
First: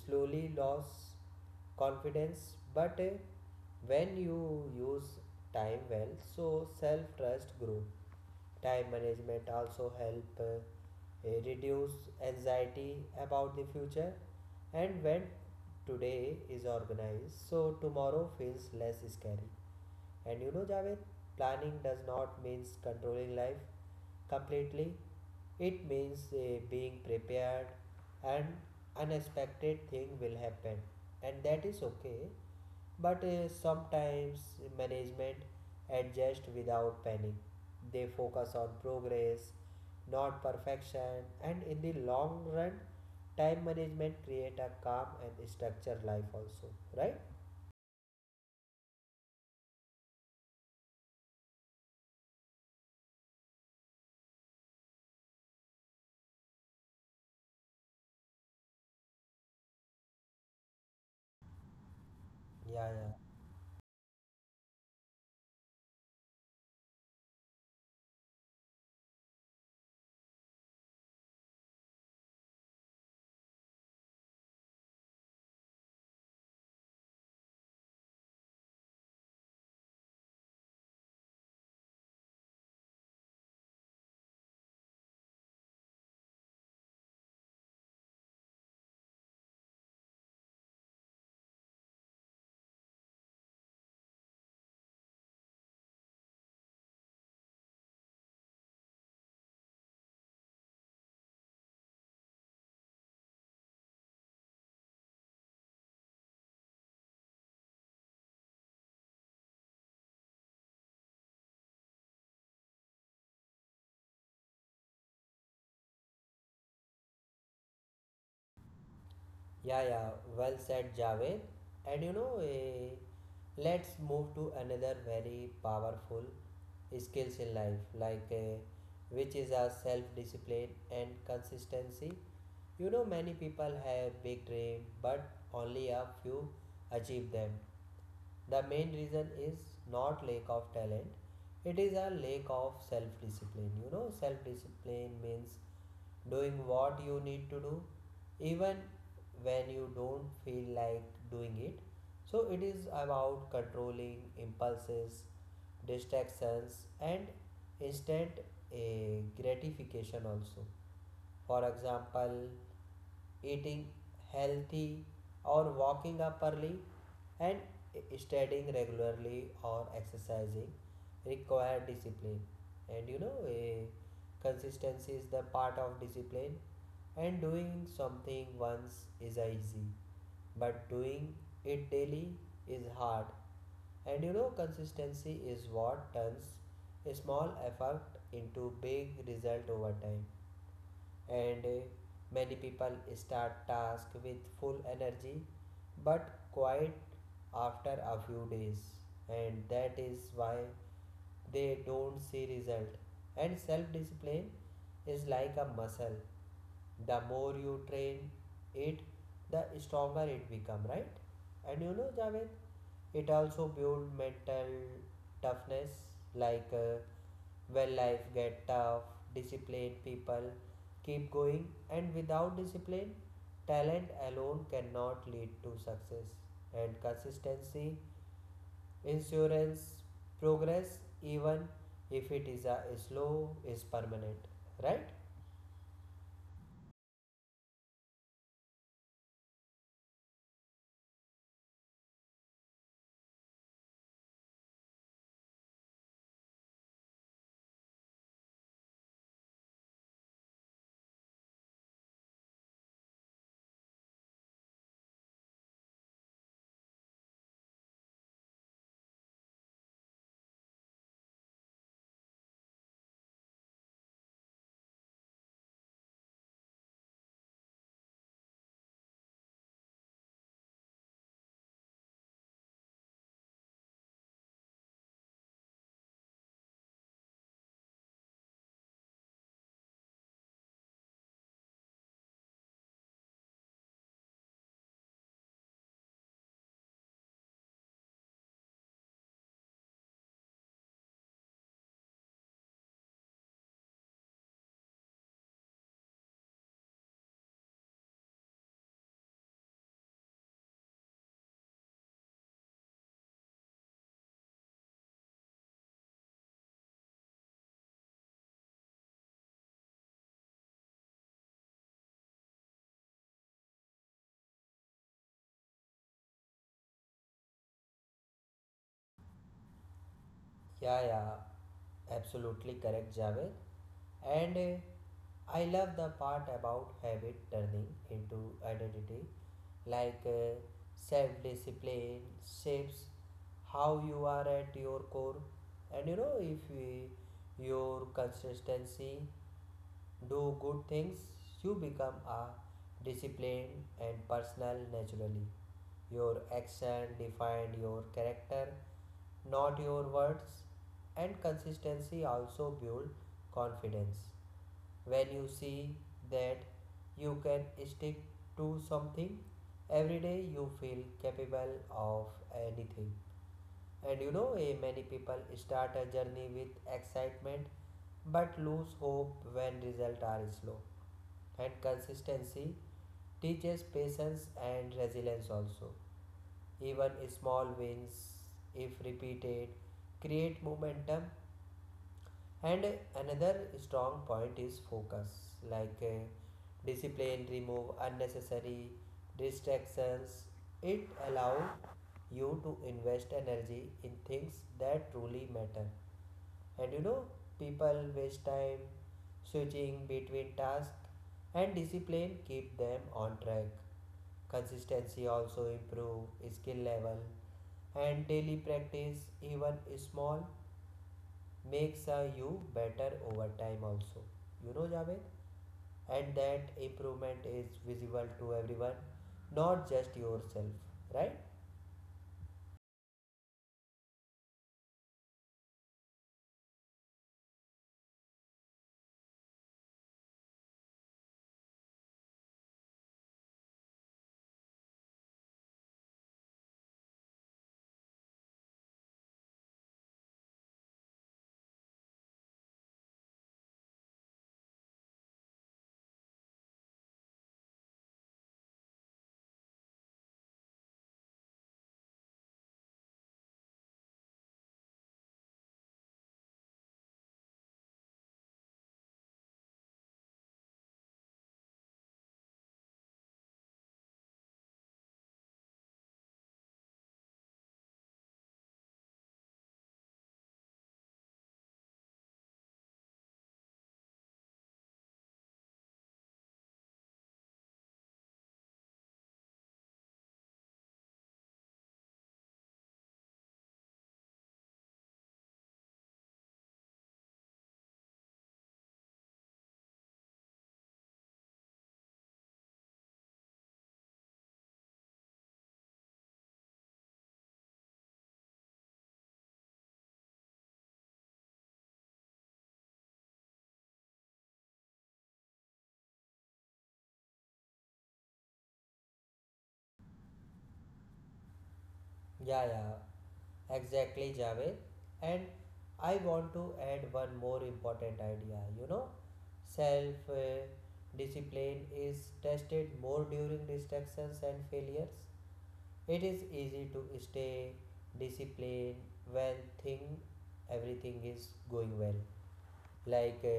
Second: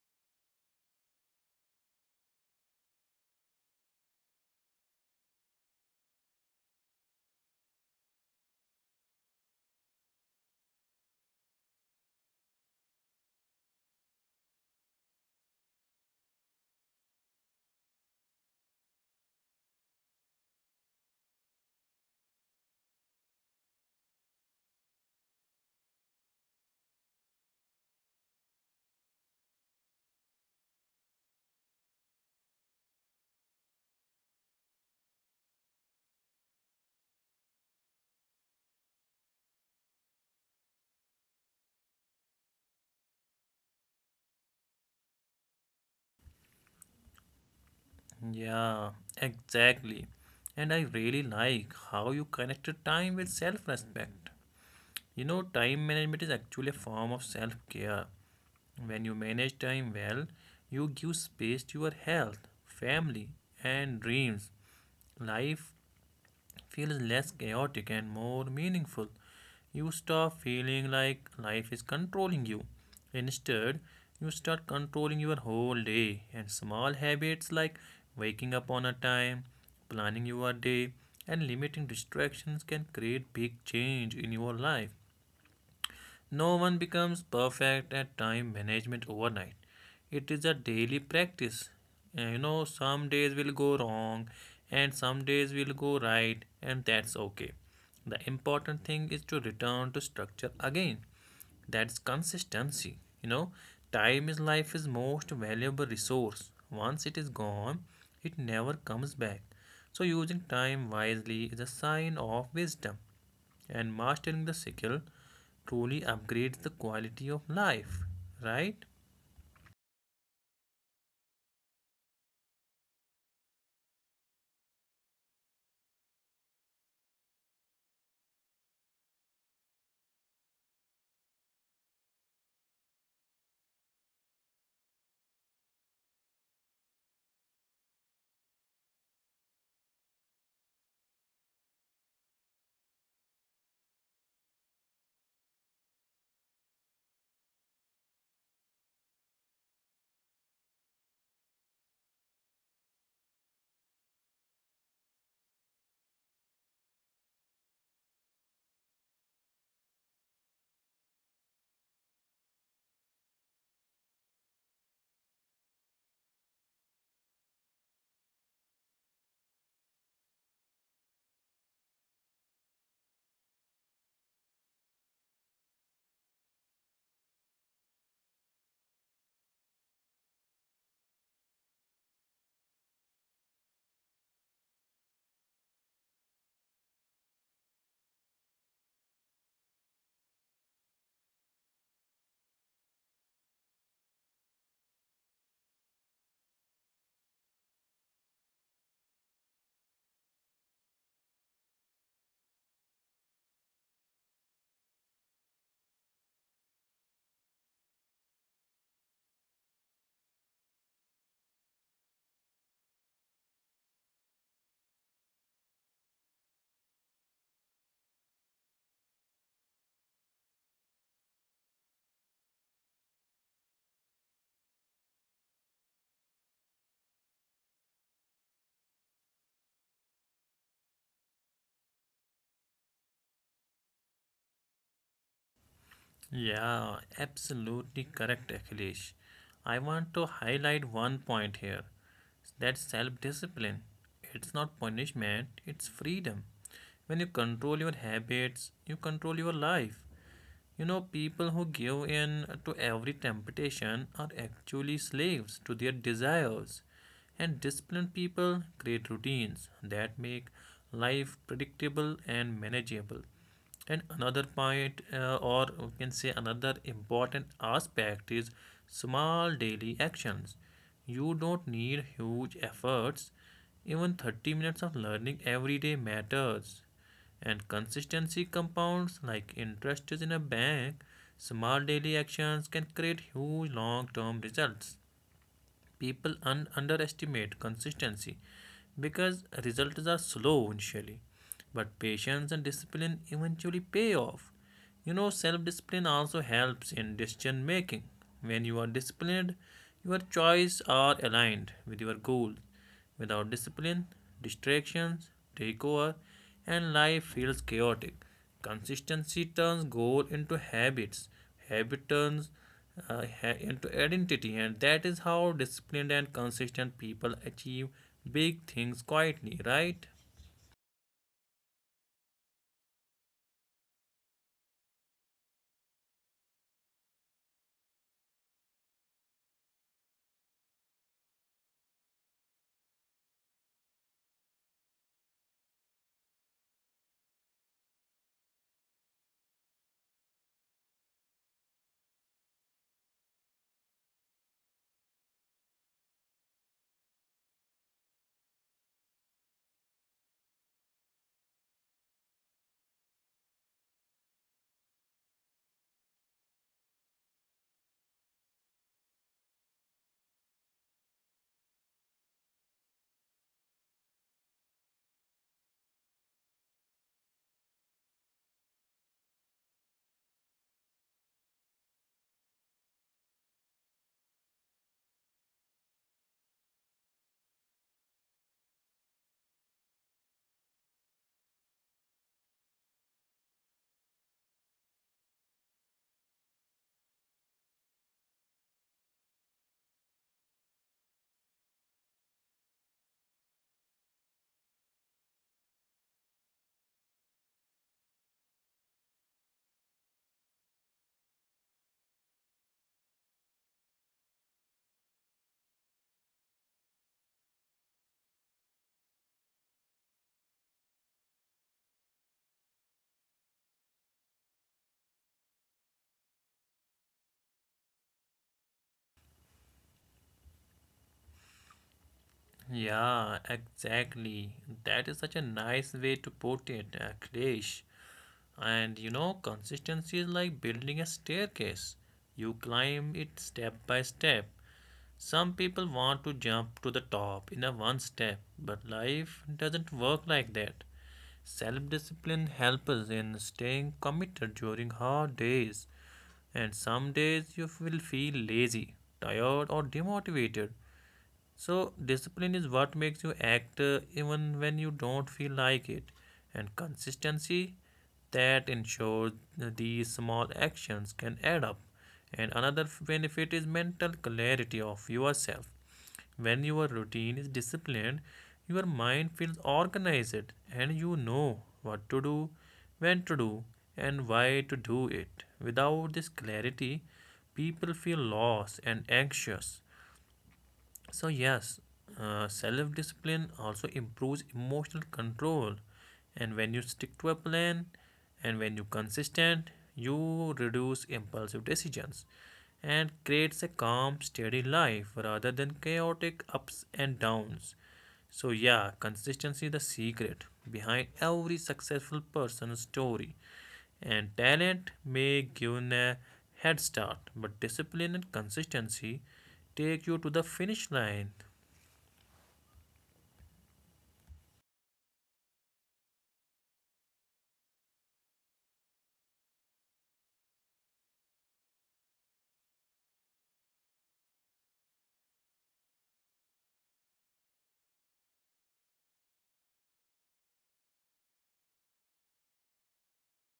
Speaker 1: slowly lose confidence, but eh, when you use time well, so self trust grow. Time management also help uh, eh, reduce anxiety about the future, and when today is organized, so tomorrow feels less scary. And you know, Javed, planning does not means controlling life completely, it means eh, being prepared, and unexpected thing will happen, and that is okay. But uh, sometimes management adjust without panic. They focus on progress, not perfection, and in the long run, time management create a calm and structured life also, right?
Speaker 2: Yeah, exactly. And I really like how you connected time with self respect. You know, time management is actually a form of self care. When you manage time well, you give space to your health,
Speaker 1: Yeah, yeah,
Speaker 2: family, and dreams. Life feels less chaotic and more meaningful. You stop feeling like life is controlling you. Instead, you start controlling your whole day, and small habits like waking up on a time, planning your day, and limiting distractions can create big change in your life. No one becomes perfect at time management overnight. It is a daily practice. And, you know, some days will go wrong and some days will go right, and that's okay. The important thing is to return to structure again. That's consistency. You know, time is life's most valuable resource. Once it is gone, it never comes back. So, using time wisely is a sign of wisdom. And mastering the skill truly upgrades the quality of life, right?
Speaker 1: yeah, yeah. Well said, Javed. And you know, eh, let's move to another very powerful skills in life, like, eh, which is a self discipline and consistency. You know, many people have big dreams, but only a few achieve them. The main reason is not lack of talent, it is a lack of self discipline. You know, self discipline means doing what you need to do, even when you don't feel like doing it. So, it is about controlling impulses, distractions, and instant eh, gratification also. For example, eating healthy or walking up early and studying regularly or exercising require discipline. And you know, eh, consistency is the part of discipline. And doing something once is easy, but doing it daily is hard. And you know, consistency is what turns a small effort into big result over time. And uh, many people start task with full energy but quiet after a few days, and that is why they don't see result. And self discipline is like a muscle, the more you train it, the stronger it become, right? And you know, Javed, it also build mental toughness, like, uh, well, life get tough, disciplined people keep going, and without discipline, talent alone cannot lead to success. And consistency, insurance, progress, even if it is a slow, is permanent. Right?
Speaker 2: Yeah, absolutely correct, Akhilesh. I want to highlight one point here that self discipline. It's not punishment, it's freedom. When you control your habits, you control your life. You know, people who give in to every temptation are actually slaves to their desires. And disciplined people create routines that make life predictable and manageable. And another point, uh, or we can say another important aspect, is small daily actions. You don't need huge efforts. Even thirty minutes of learning every day matters. And consistency compounds like interest is in a bank. Small daily actions can create huge long term results. People un- underestimate consistency because results are slow initially, but patience and discipline eventually pay off. You know, self discipline also helps in decision making. When you are disciplined, your choices are aligned with your goals. Without discipline, distractions take over, and life feels chaotic. Consistency turns goal into habits, habit turns uh, ha- into identity, and that is how disciplined and consistent people achieve big things quietly, right?
Speaker 1: Yeah, yeah, absolutely correct, Javed. And uh, I love the part about habit turning into identity, like uh, self discipline shapes how you are at your core. And you know, if uh, your consistency do good things, you become a disciplined and personal naturally. Your action define your character, not your words, and consistency also build confidence when you see that you can stick to something every day, you feel capable of anything. And you know, eh, many people start a journey with excitement but lose hope when results are slow, and consistency teaches patience and resilience also. Even small wins, if repeated, create momentum. And another strong point is focus, like uh, discipline, remove unnecessary distractions. It allows you to invest energy in things that truly matter. And you know, people waste time switching between tasks, and discipline keep them on track. Consistency also improve skill level, and daily practice, even small, makes uh, you better over time also. You know, Javed, and that improvement is visible to everyone, not just yourself, right?
Speaker 2: Yeah, exactly. That is such a nice way to put it, Akhilesh. And you know, consistency is like building a staircase. You climb it step by step. Some people want to jump to the top in a one step, but life doesn't work like that. Self discipline helps us in staying committed during hard days, and some days you will feel lazy, tired, or demotivated. So, discipline is what makes you act uh, even when you don't feel like it, and consistency that ensures that these small actions can add up. And another f- benefit is mental clarity of yourself. When your routine is disciplined, your mind feels organized and you know what to do, when to do, and why to do it. Without this clarity, people feel lost and anxious. So, yes, uh, self discipline also improves emotional control. And when you stick to a plan and when you're consistent, you reduce impulsive decisions and creates a calm, steady life rather than chaotic ups and downs. So, yeah, consistency is the secret behind every successful person's story. And talent may give a head start, but discipline and consistency take you to the finish line.
Speaker 1: Yeah, yeah, exactly, Javed. And I want to add one more important idea. You know, self uh, discipline is tested more during distractions and failures. It is easy to stay disciplined when thing everything is going well, like uh,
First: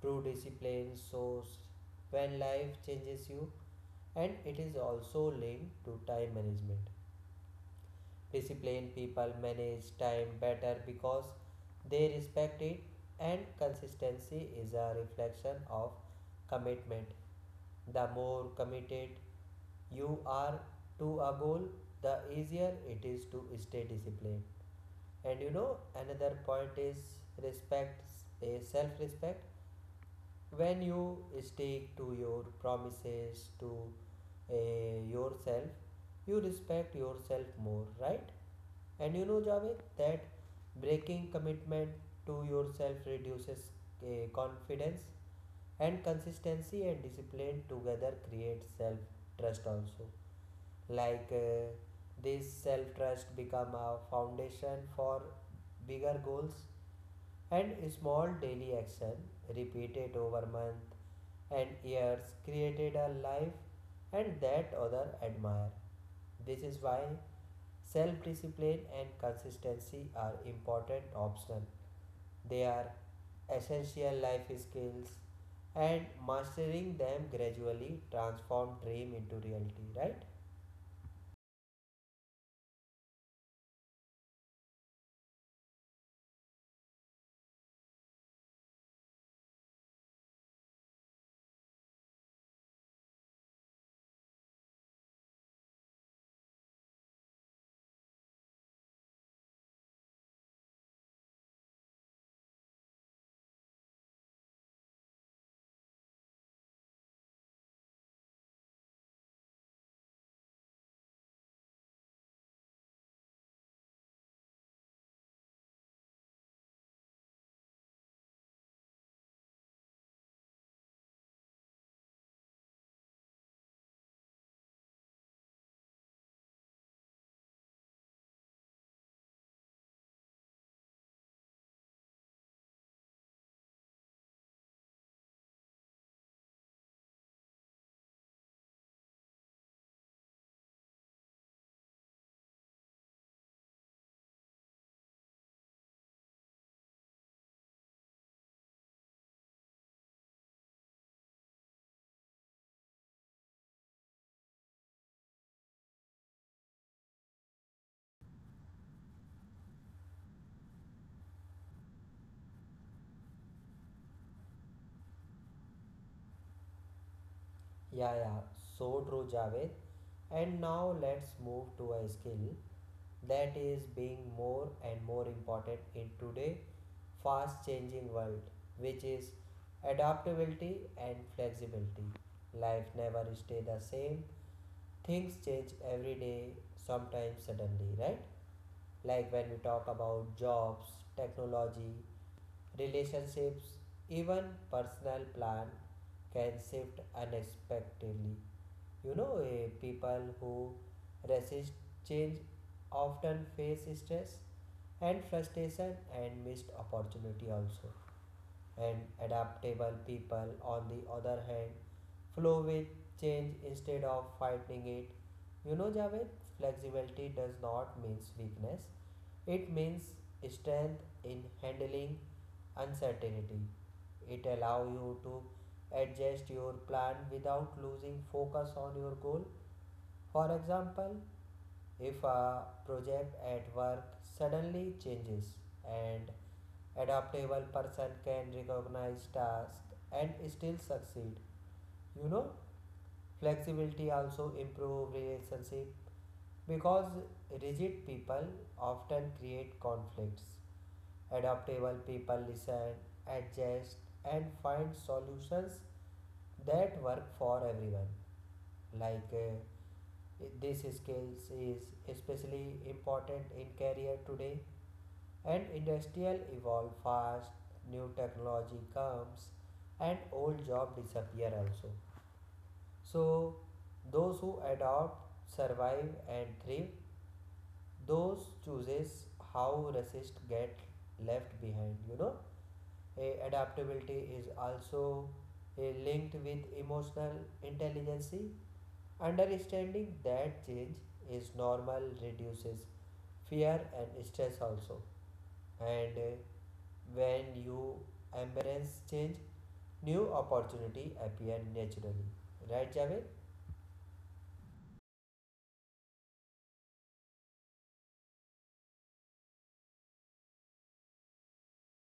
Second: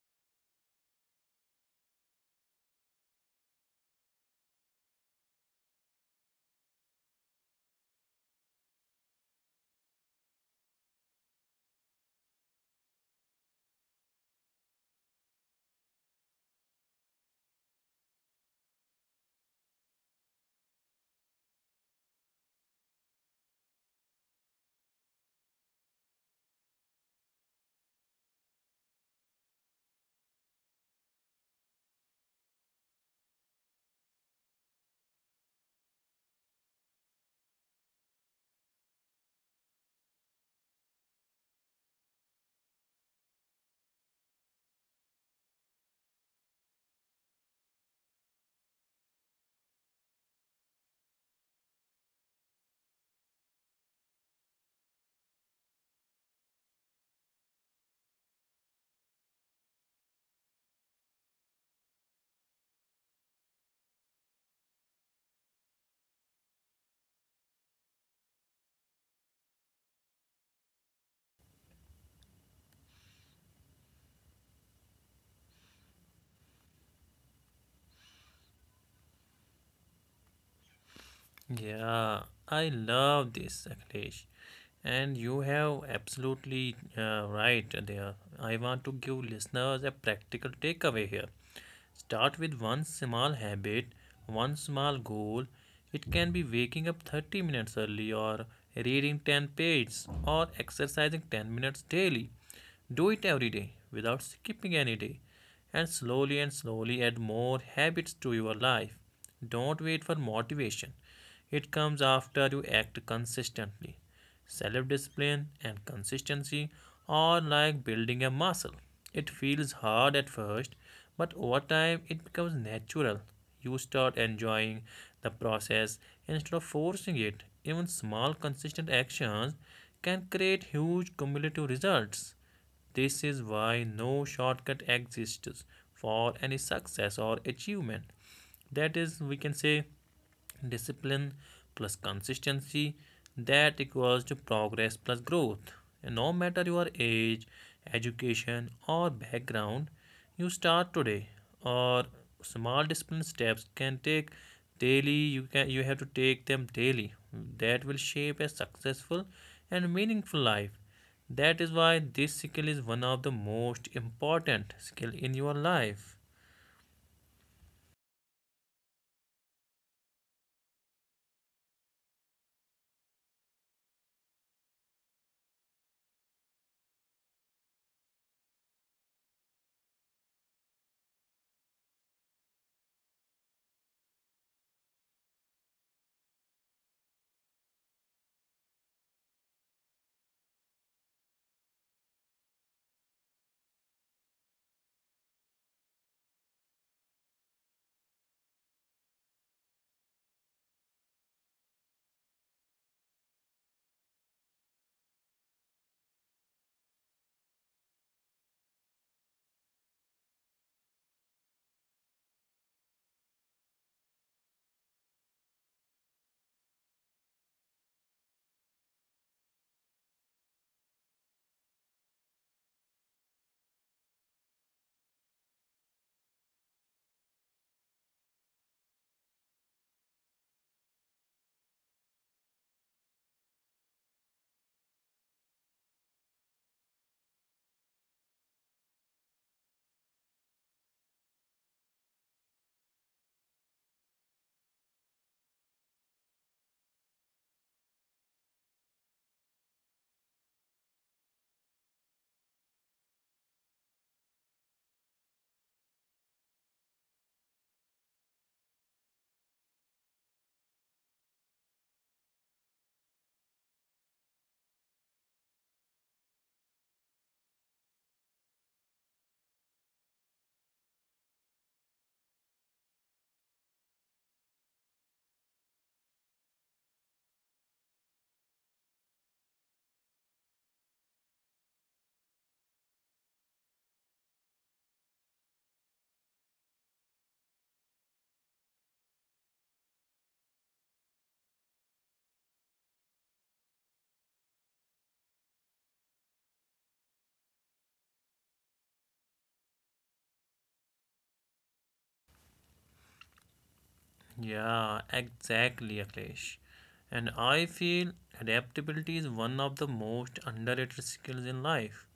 Speaker 1: true discipline shows when life changes you. And it is also linked to time management. Disciplined people manage time better because they respect it, and consistency is a reflection of commitment. The more committed you are to a goal, the easier it is to stay disciplined. And you know, another point is respect, self respect. When you stick to your promises to uh, yourself, you respect yourself more, right? And you know, Javed, that breaking commitment to yourself reduces uh, confidence, and consistency and discipline together create self trust also, like uh, this self trust become a foundation for bigger goals. And small daily action repeated over months and years created a life and that others admire. This is why self discipline and consistency are important optional. They are essential life skills, and mastering them gradually transform dream into reality, right?
Speaker 2: Yeah, I love this, Akhilesh. And you have absolutely uh, right there. I want to give listeners a practical takeaway here. Start with one small habit, one small goal. It can be waking up thirty minutes early, or reading ten pages, or exercising ten minutes daily. Do it every day without skipping any day, and slowly and slowly add more habits to your life. Don't wait for motivation, it comes after you act consistently. Self discipline and consistency are like building a muscle. It feels hard at first, but over time it becomes natural. You start enjoying the process instead of forcing it. Even small, consistent actions can create huge cumulative results. This is why no shortcut exists for any success or achievement. That is, we can say, discipline plus consistency that equals to progress plus growth, and no matter your age, education, or background, you start today or small discipline steps can take daily, you can you have to take them daily. That will shape a successful and meaningful life. That is why this skill is one of the most important skill in your life.
Speaker 1: Yeah, yeah, so true, Javed. And now let's move to a skill that is being more and more important in today fast changing world, which is adaptability and flexibility. Life never stay the same, things change every day, sometimes suddenly, right? Like when we talk about jobs, technology, relationships, even personal plan can shift unexpectedly. You know, eh, people who resist change often face stress and frustration and missed opportunity also. And adaptable people, on the other hand, flow with change instead of fighting it. You know, Javed, flexibility does not means weakness, it means strength in handling uncertainty. It allows you to adjust your plan without losing focus on your goal. For example, if a project at work suddenly changes, and adaptable person can recognize tasks and still succeed. You know, flexibility also improve relationship, because rigid people often create conflicts. Adaptable people listen, adjust, and find solutions that work for everyone. Like uh, this skills is especially important in career today, and industrial evolve fast, new technology comes, and old job disappear also. So, those who adopt survive and thrive, those chooses how resist get left behind. You know, A- adaptability is also eh, linked with emotional intelligence. Understanding that change is normal reduces fear and stress also. And eh, when you embrace change, new opportunity appear naturally. Right, Javed?
Speaker 2: Yeah, exactly, Akhilesh. And I feel adaptability is one of the most underrated skills in life.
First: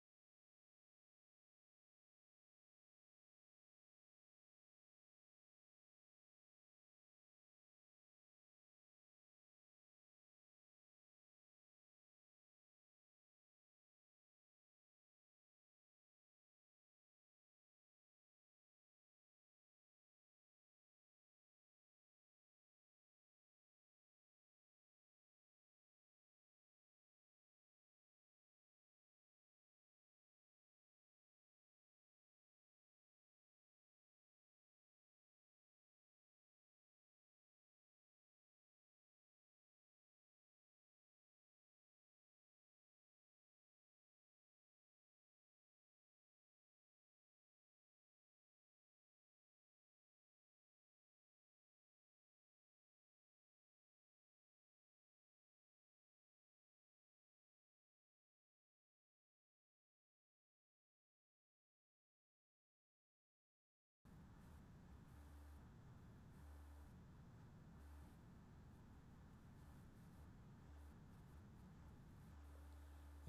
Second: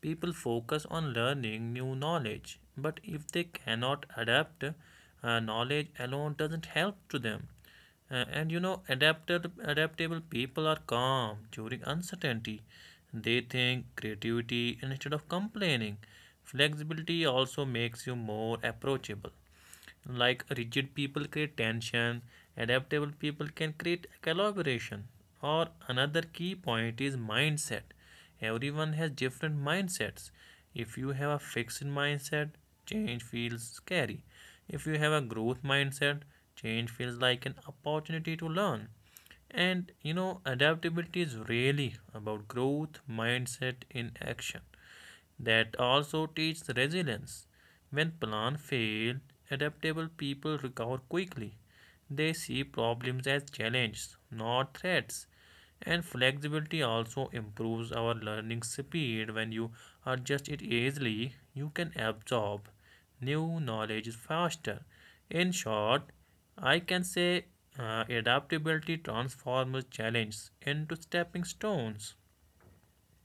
Speaker 2: People focus on learning new knowledge, but if they cannot adapt, uh, knowledge alone doesn't help to them. Uh, and you know, adapted, adaptable people are calm during uncertainty. They think creativity instead of complaining. Flexibility also makes you more approachable. Like rigid people create tension, adaptable people can create collaboration. Or another key point is mindset. Everyone has different mindsets. If you have a fixed mindset, change feels scary. If you have a growth mindset, change feels like an opportunity to learn. And you know, adaptability is really about growth mindset in action that also teaches resilience. When plans fail, adaptable people recover quickly. They see problems as challenges, not threats. And flexibility also improves our learning speed. When you adjust it easily, you can absorb new knowledge faster. In short, I can say uh, adaptability transforms challenges into stepping stones.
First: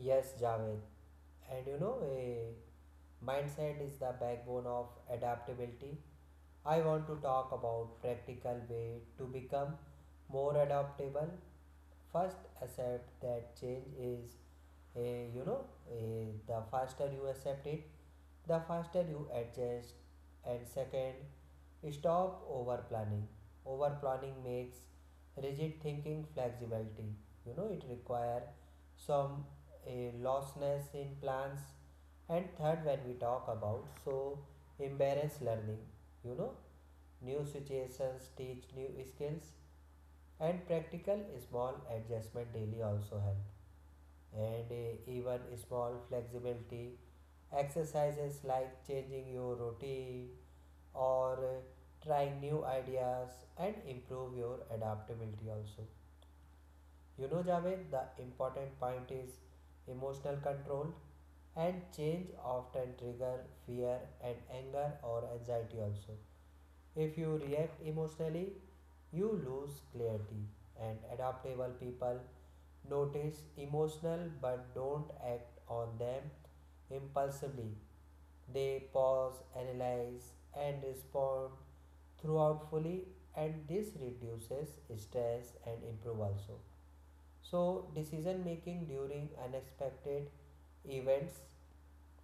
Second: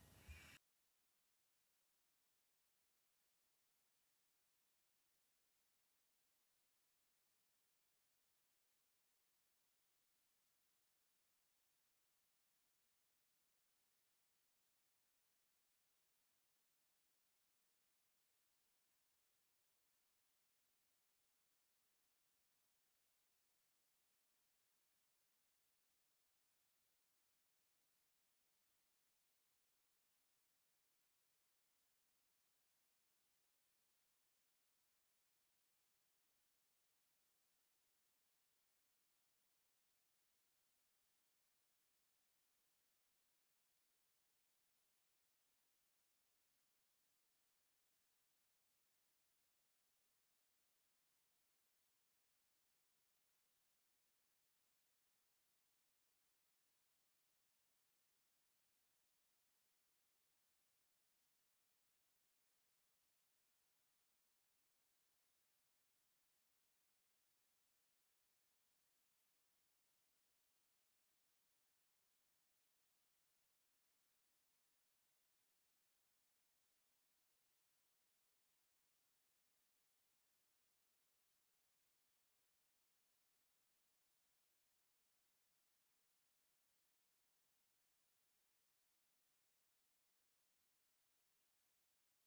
Speaker 1: Yes, Javed. And you know, a mindset is the backbone of adaptability. I want to talk about practical way to become more adaptable. First, accept that change is a you know a, the faster you accept it, the faster you adjust. And second, stop over planning. Over planning makes rigid thinking flexibility. You know, it requires some a lostness in plans. And third, when we talk about so embarrass learning, you know, new situations teach new skills, and practical small adjustment daily also help. And eh, even small flexibility exercises like changing your routine or uh, trying new ideas and improve your adaptability also. You know, Javed, the important point is emotional control, and change often trigger fear and anger or anxiety also. If you react emotionally, you lose clarity, and adaptable people notice emotional but don't act on them impulsively. They pause, analyze, and respond throughout fully, and this reduces stress and improve also. So, decision making during unexpected events,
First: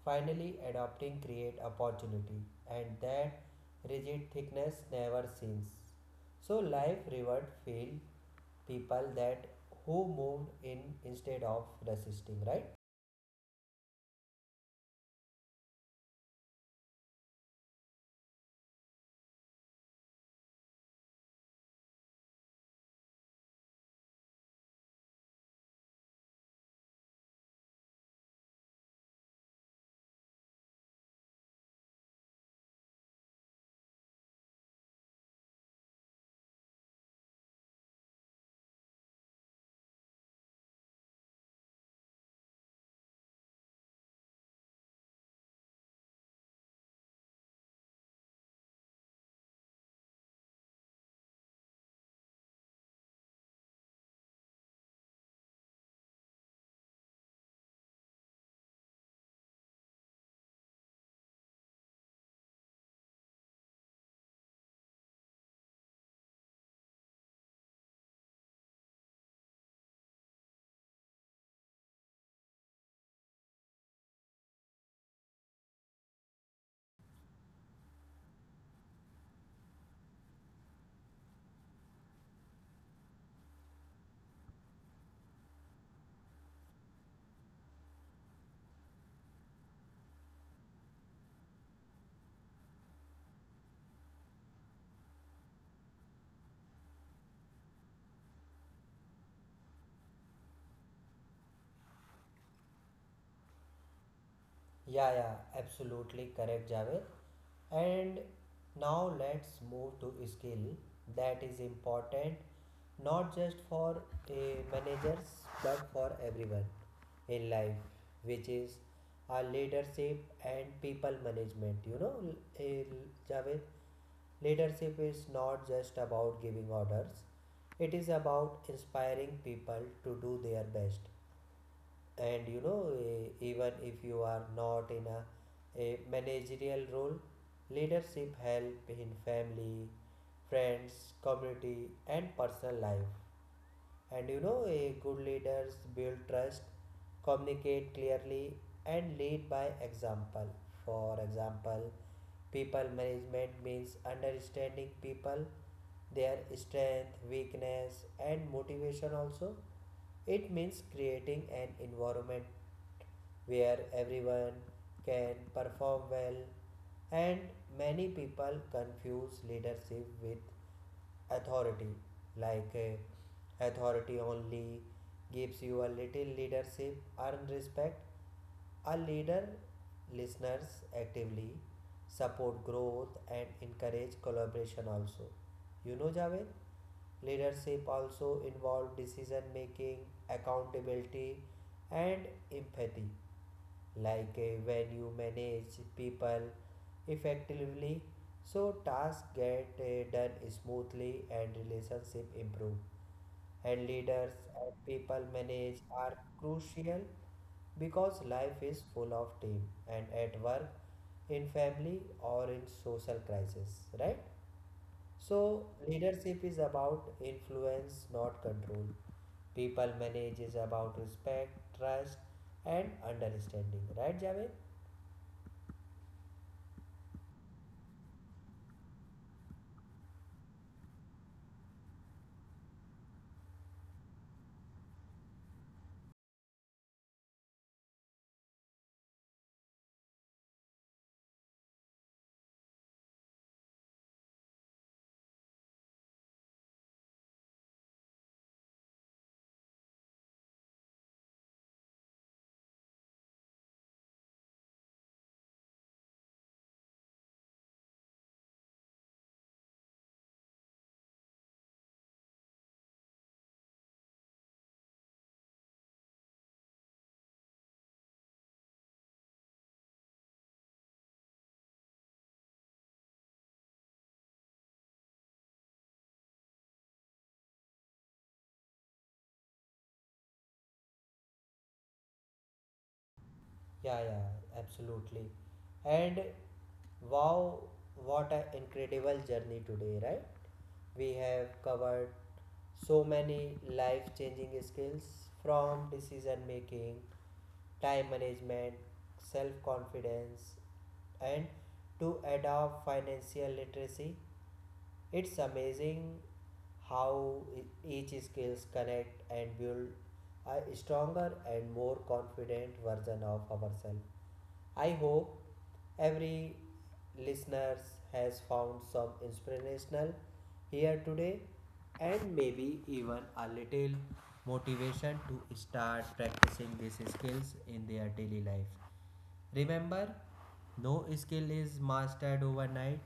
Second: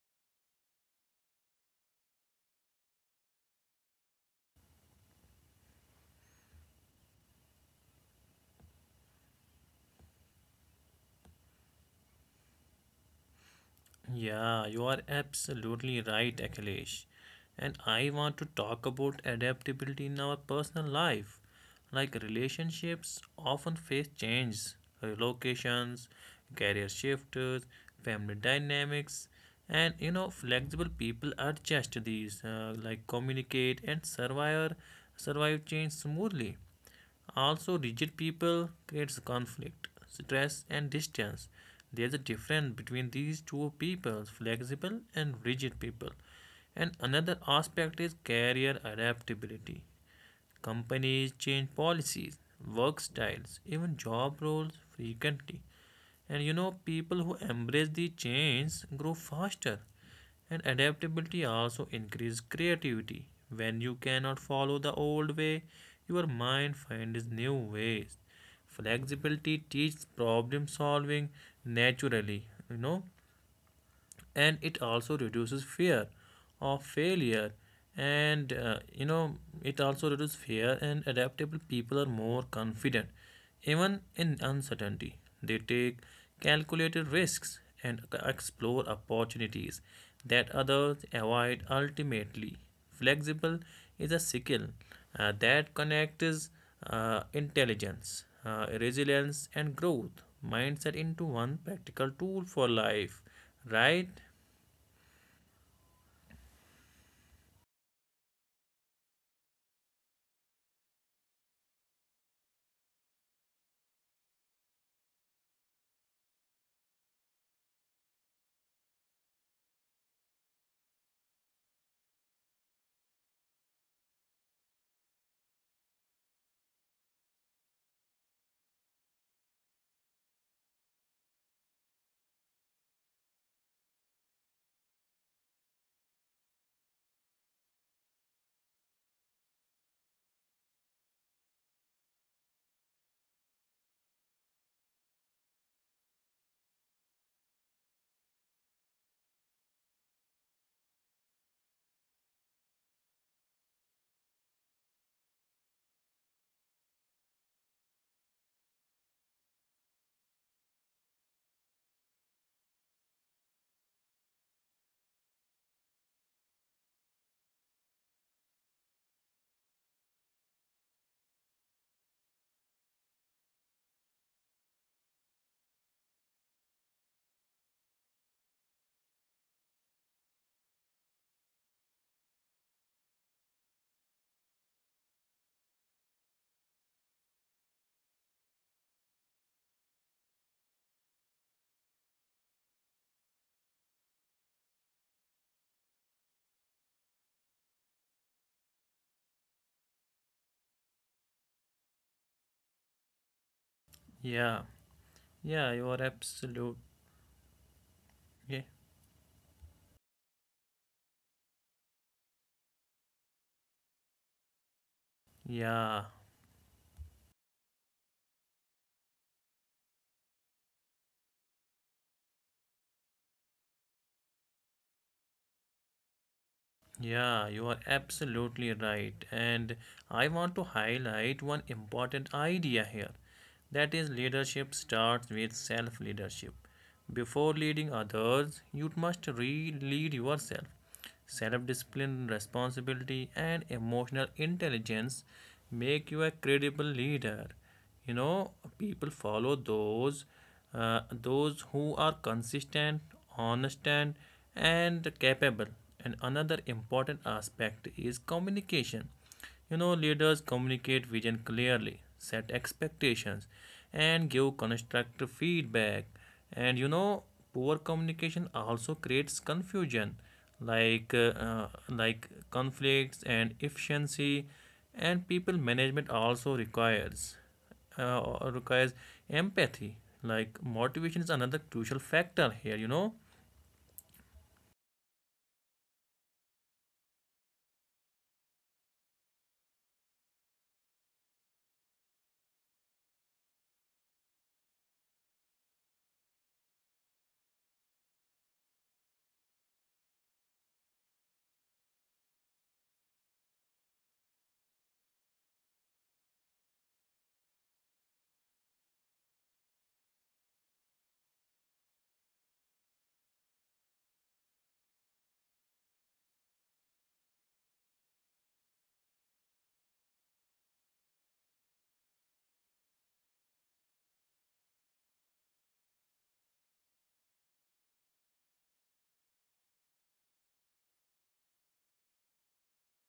Speaker 1: finally adopting create opportunity, and that rigid thickness never sinks. So life reward field people that who moved in instead of resisting, right?
Speaker 2: Yeah, you are absolutely right, Akhilesh. And I want to talk about adaptability in our personal life. Like relationships often face changes, relocations, career shifts, family dynamics, and you know, flexible people adjust these, uh, like communicate and survive survive change smoothly. Also, rigid people creates conflict, stress, and distance. There's a difference between these two people, flexible and rigid people. And another aspect is career adaptability. Companies change policies, work styles, even job roles frequently. And you know, people who embrace the change grow faster. And adaptability also increases creativity. When you cannot follow the old way, your mind finds new ways. Flexibility teaches problem solving naturally, you know, and it also reduces fear of failure and uh, you know, it also reduces fear, and adaptable people are more confident even in uncertainty. They take calculated risks and explore opportunities that others avoid. Ultimately, flexible is a skill uh, that connects uh, intelligence, uh, resilience, and growth mindset into one practical tool for life, right?
Speaker 1: Yeah, yeah, absolutely correct, Javed. And now let's move to a skill that is important not just for uh, managers but for everyone in life, which is a leadership and people management. You know, eh, Javed, leadership is not just about giving orders, it is about inspiring people to do their best. And you know, e- even if you are not in a, a managerial role, leadership help in family, friends, community, and personal life. And you know, a good leaders build trust, communicate clearly, and lead by example. For example, people management means understanding people, their strength, weakness, and motivation also. It means creating an environment where everyone can perform well, and many people confuse leadership with authority. Like uh, authority only gives you a little, leadership, earn respect. A leader listeners actively, support growth, and encourage collaboration also. You know, Javed, leadership also involves decision making, accountability, and empathy, like uh, when you manage people effectively, so tasks get uh, done smoothly and relationship improve. And leaders
Speaker 2: Yeah,
Speaker 1: and people
Speaker 2: yeah,
Speaker 1: manage
Speaker 2: you are
Speaker 1: are
Speaker 2: absolute.
Speaker 1: crucial because
Speaker 2: Yeah,
Speaker 1: life is full of team and at work, in family, or in social crisis, right? So,
Speaker 2: yeah,
Speaker 1: leadership is about influence, not control. People manage is about respect, trust, and understanding, right, Javed?
Speaker 2: yeah, you are absolutely right. And I want to highlight one important idea here. That is, leadership starts with self leadership. Before leading others, you must re lead yourself. Self discipline, responsibility, and emotional intelligence make you a credible leader. You know, people follow those uh, those who are consistent, honest, and and capable. And another important aspect is communication. You know, leaders communicate vision clearly, set expectations, and give constructive feedback. And you know, poor communication also creates confusion, like uh, uh, like conflicts and efficiency. And people management also requires uh, or requires empathy. Like motivation is another crucial factor here. You know.
Speaker 1: Yeah, yeah, absolutely. And wow, what an incredible journey today, right? We have covered so many life changing skills, from decision making, time management, self confidence, and to adopt financial literacy. It's amazing how e- each skills connect and build a stronger and more confident version of ourselves. I hope every listeners has found some inspirational here today, and maybe even a little motivation to start practicing these skills in their daily life. Remember, no skill is mastered overnight.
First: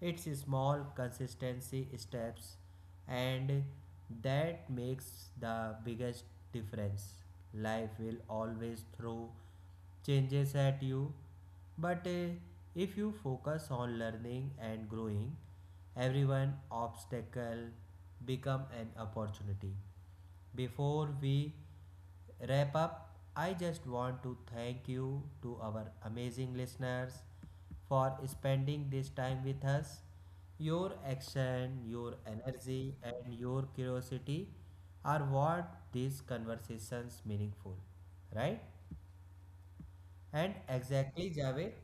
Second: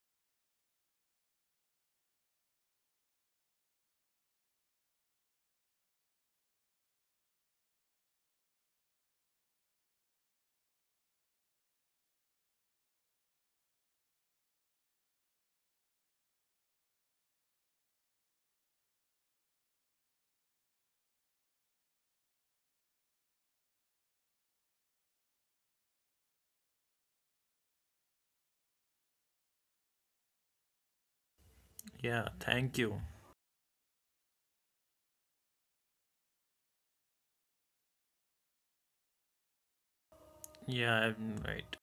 Speaker 1: It's small, consistency steps, and that makes the biggest difference. Life will always throw changes at you, but uh, if you focus on learning and growing, every one obstacle become an opportunity. Before we wrap up, I just want to thank you to our amazing listeners for spending this time with us. Your action, your
Speaker 2: Yeah. Thank
Speaker 1: energy,
Speaker 2: you.
Speaker 1: and your curiosity are what these conversations meaningful, right? And
Speaker 2: Yeah.
Speaker 1: exactly, Javed,
Speaker 2: Right.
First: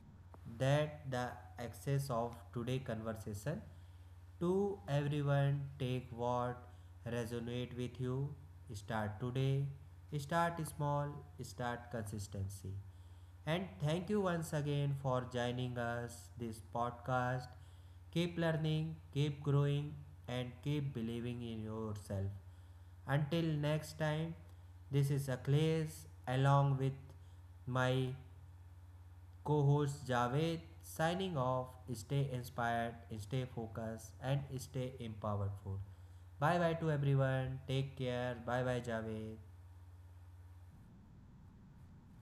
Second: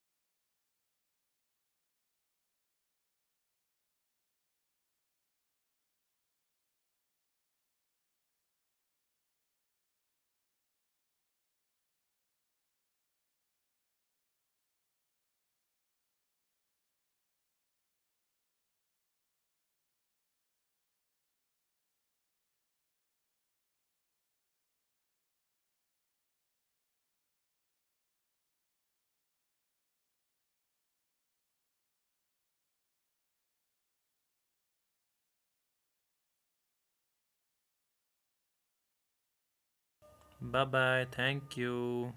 Speaker 1: that the access of today conversation to everyone, take what resonate with you, start today, start small, start consistency. And thank you once again for joining us this podcast. Keep learning, keep growing, and keep believing in yourself. Until next time, this is Akhilesh along with my co host Javed signing off. Stay inspired, stay focused, and stay empowered. Bye bye to everyone. Take care. Bye bye, Javed.
Speaker 2: Bye bye. Thank you.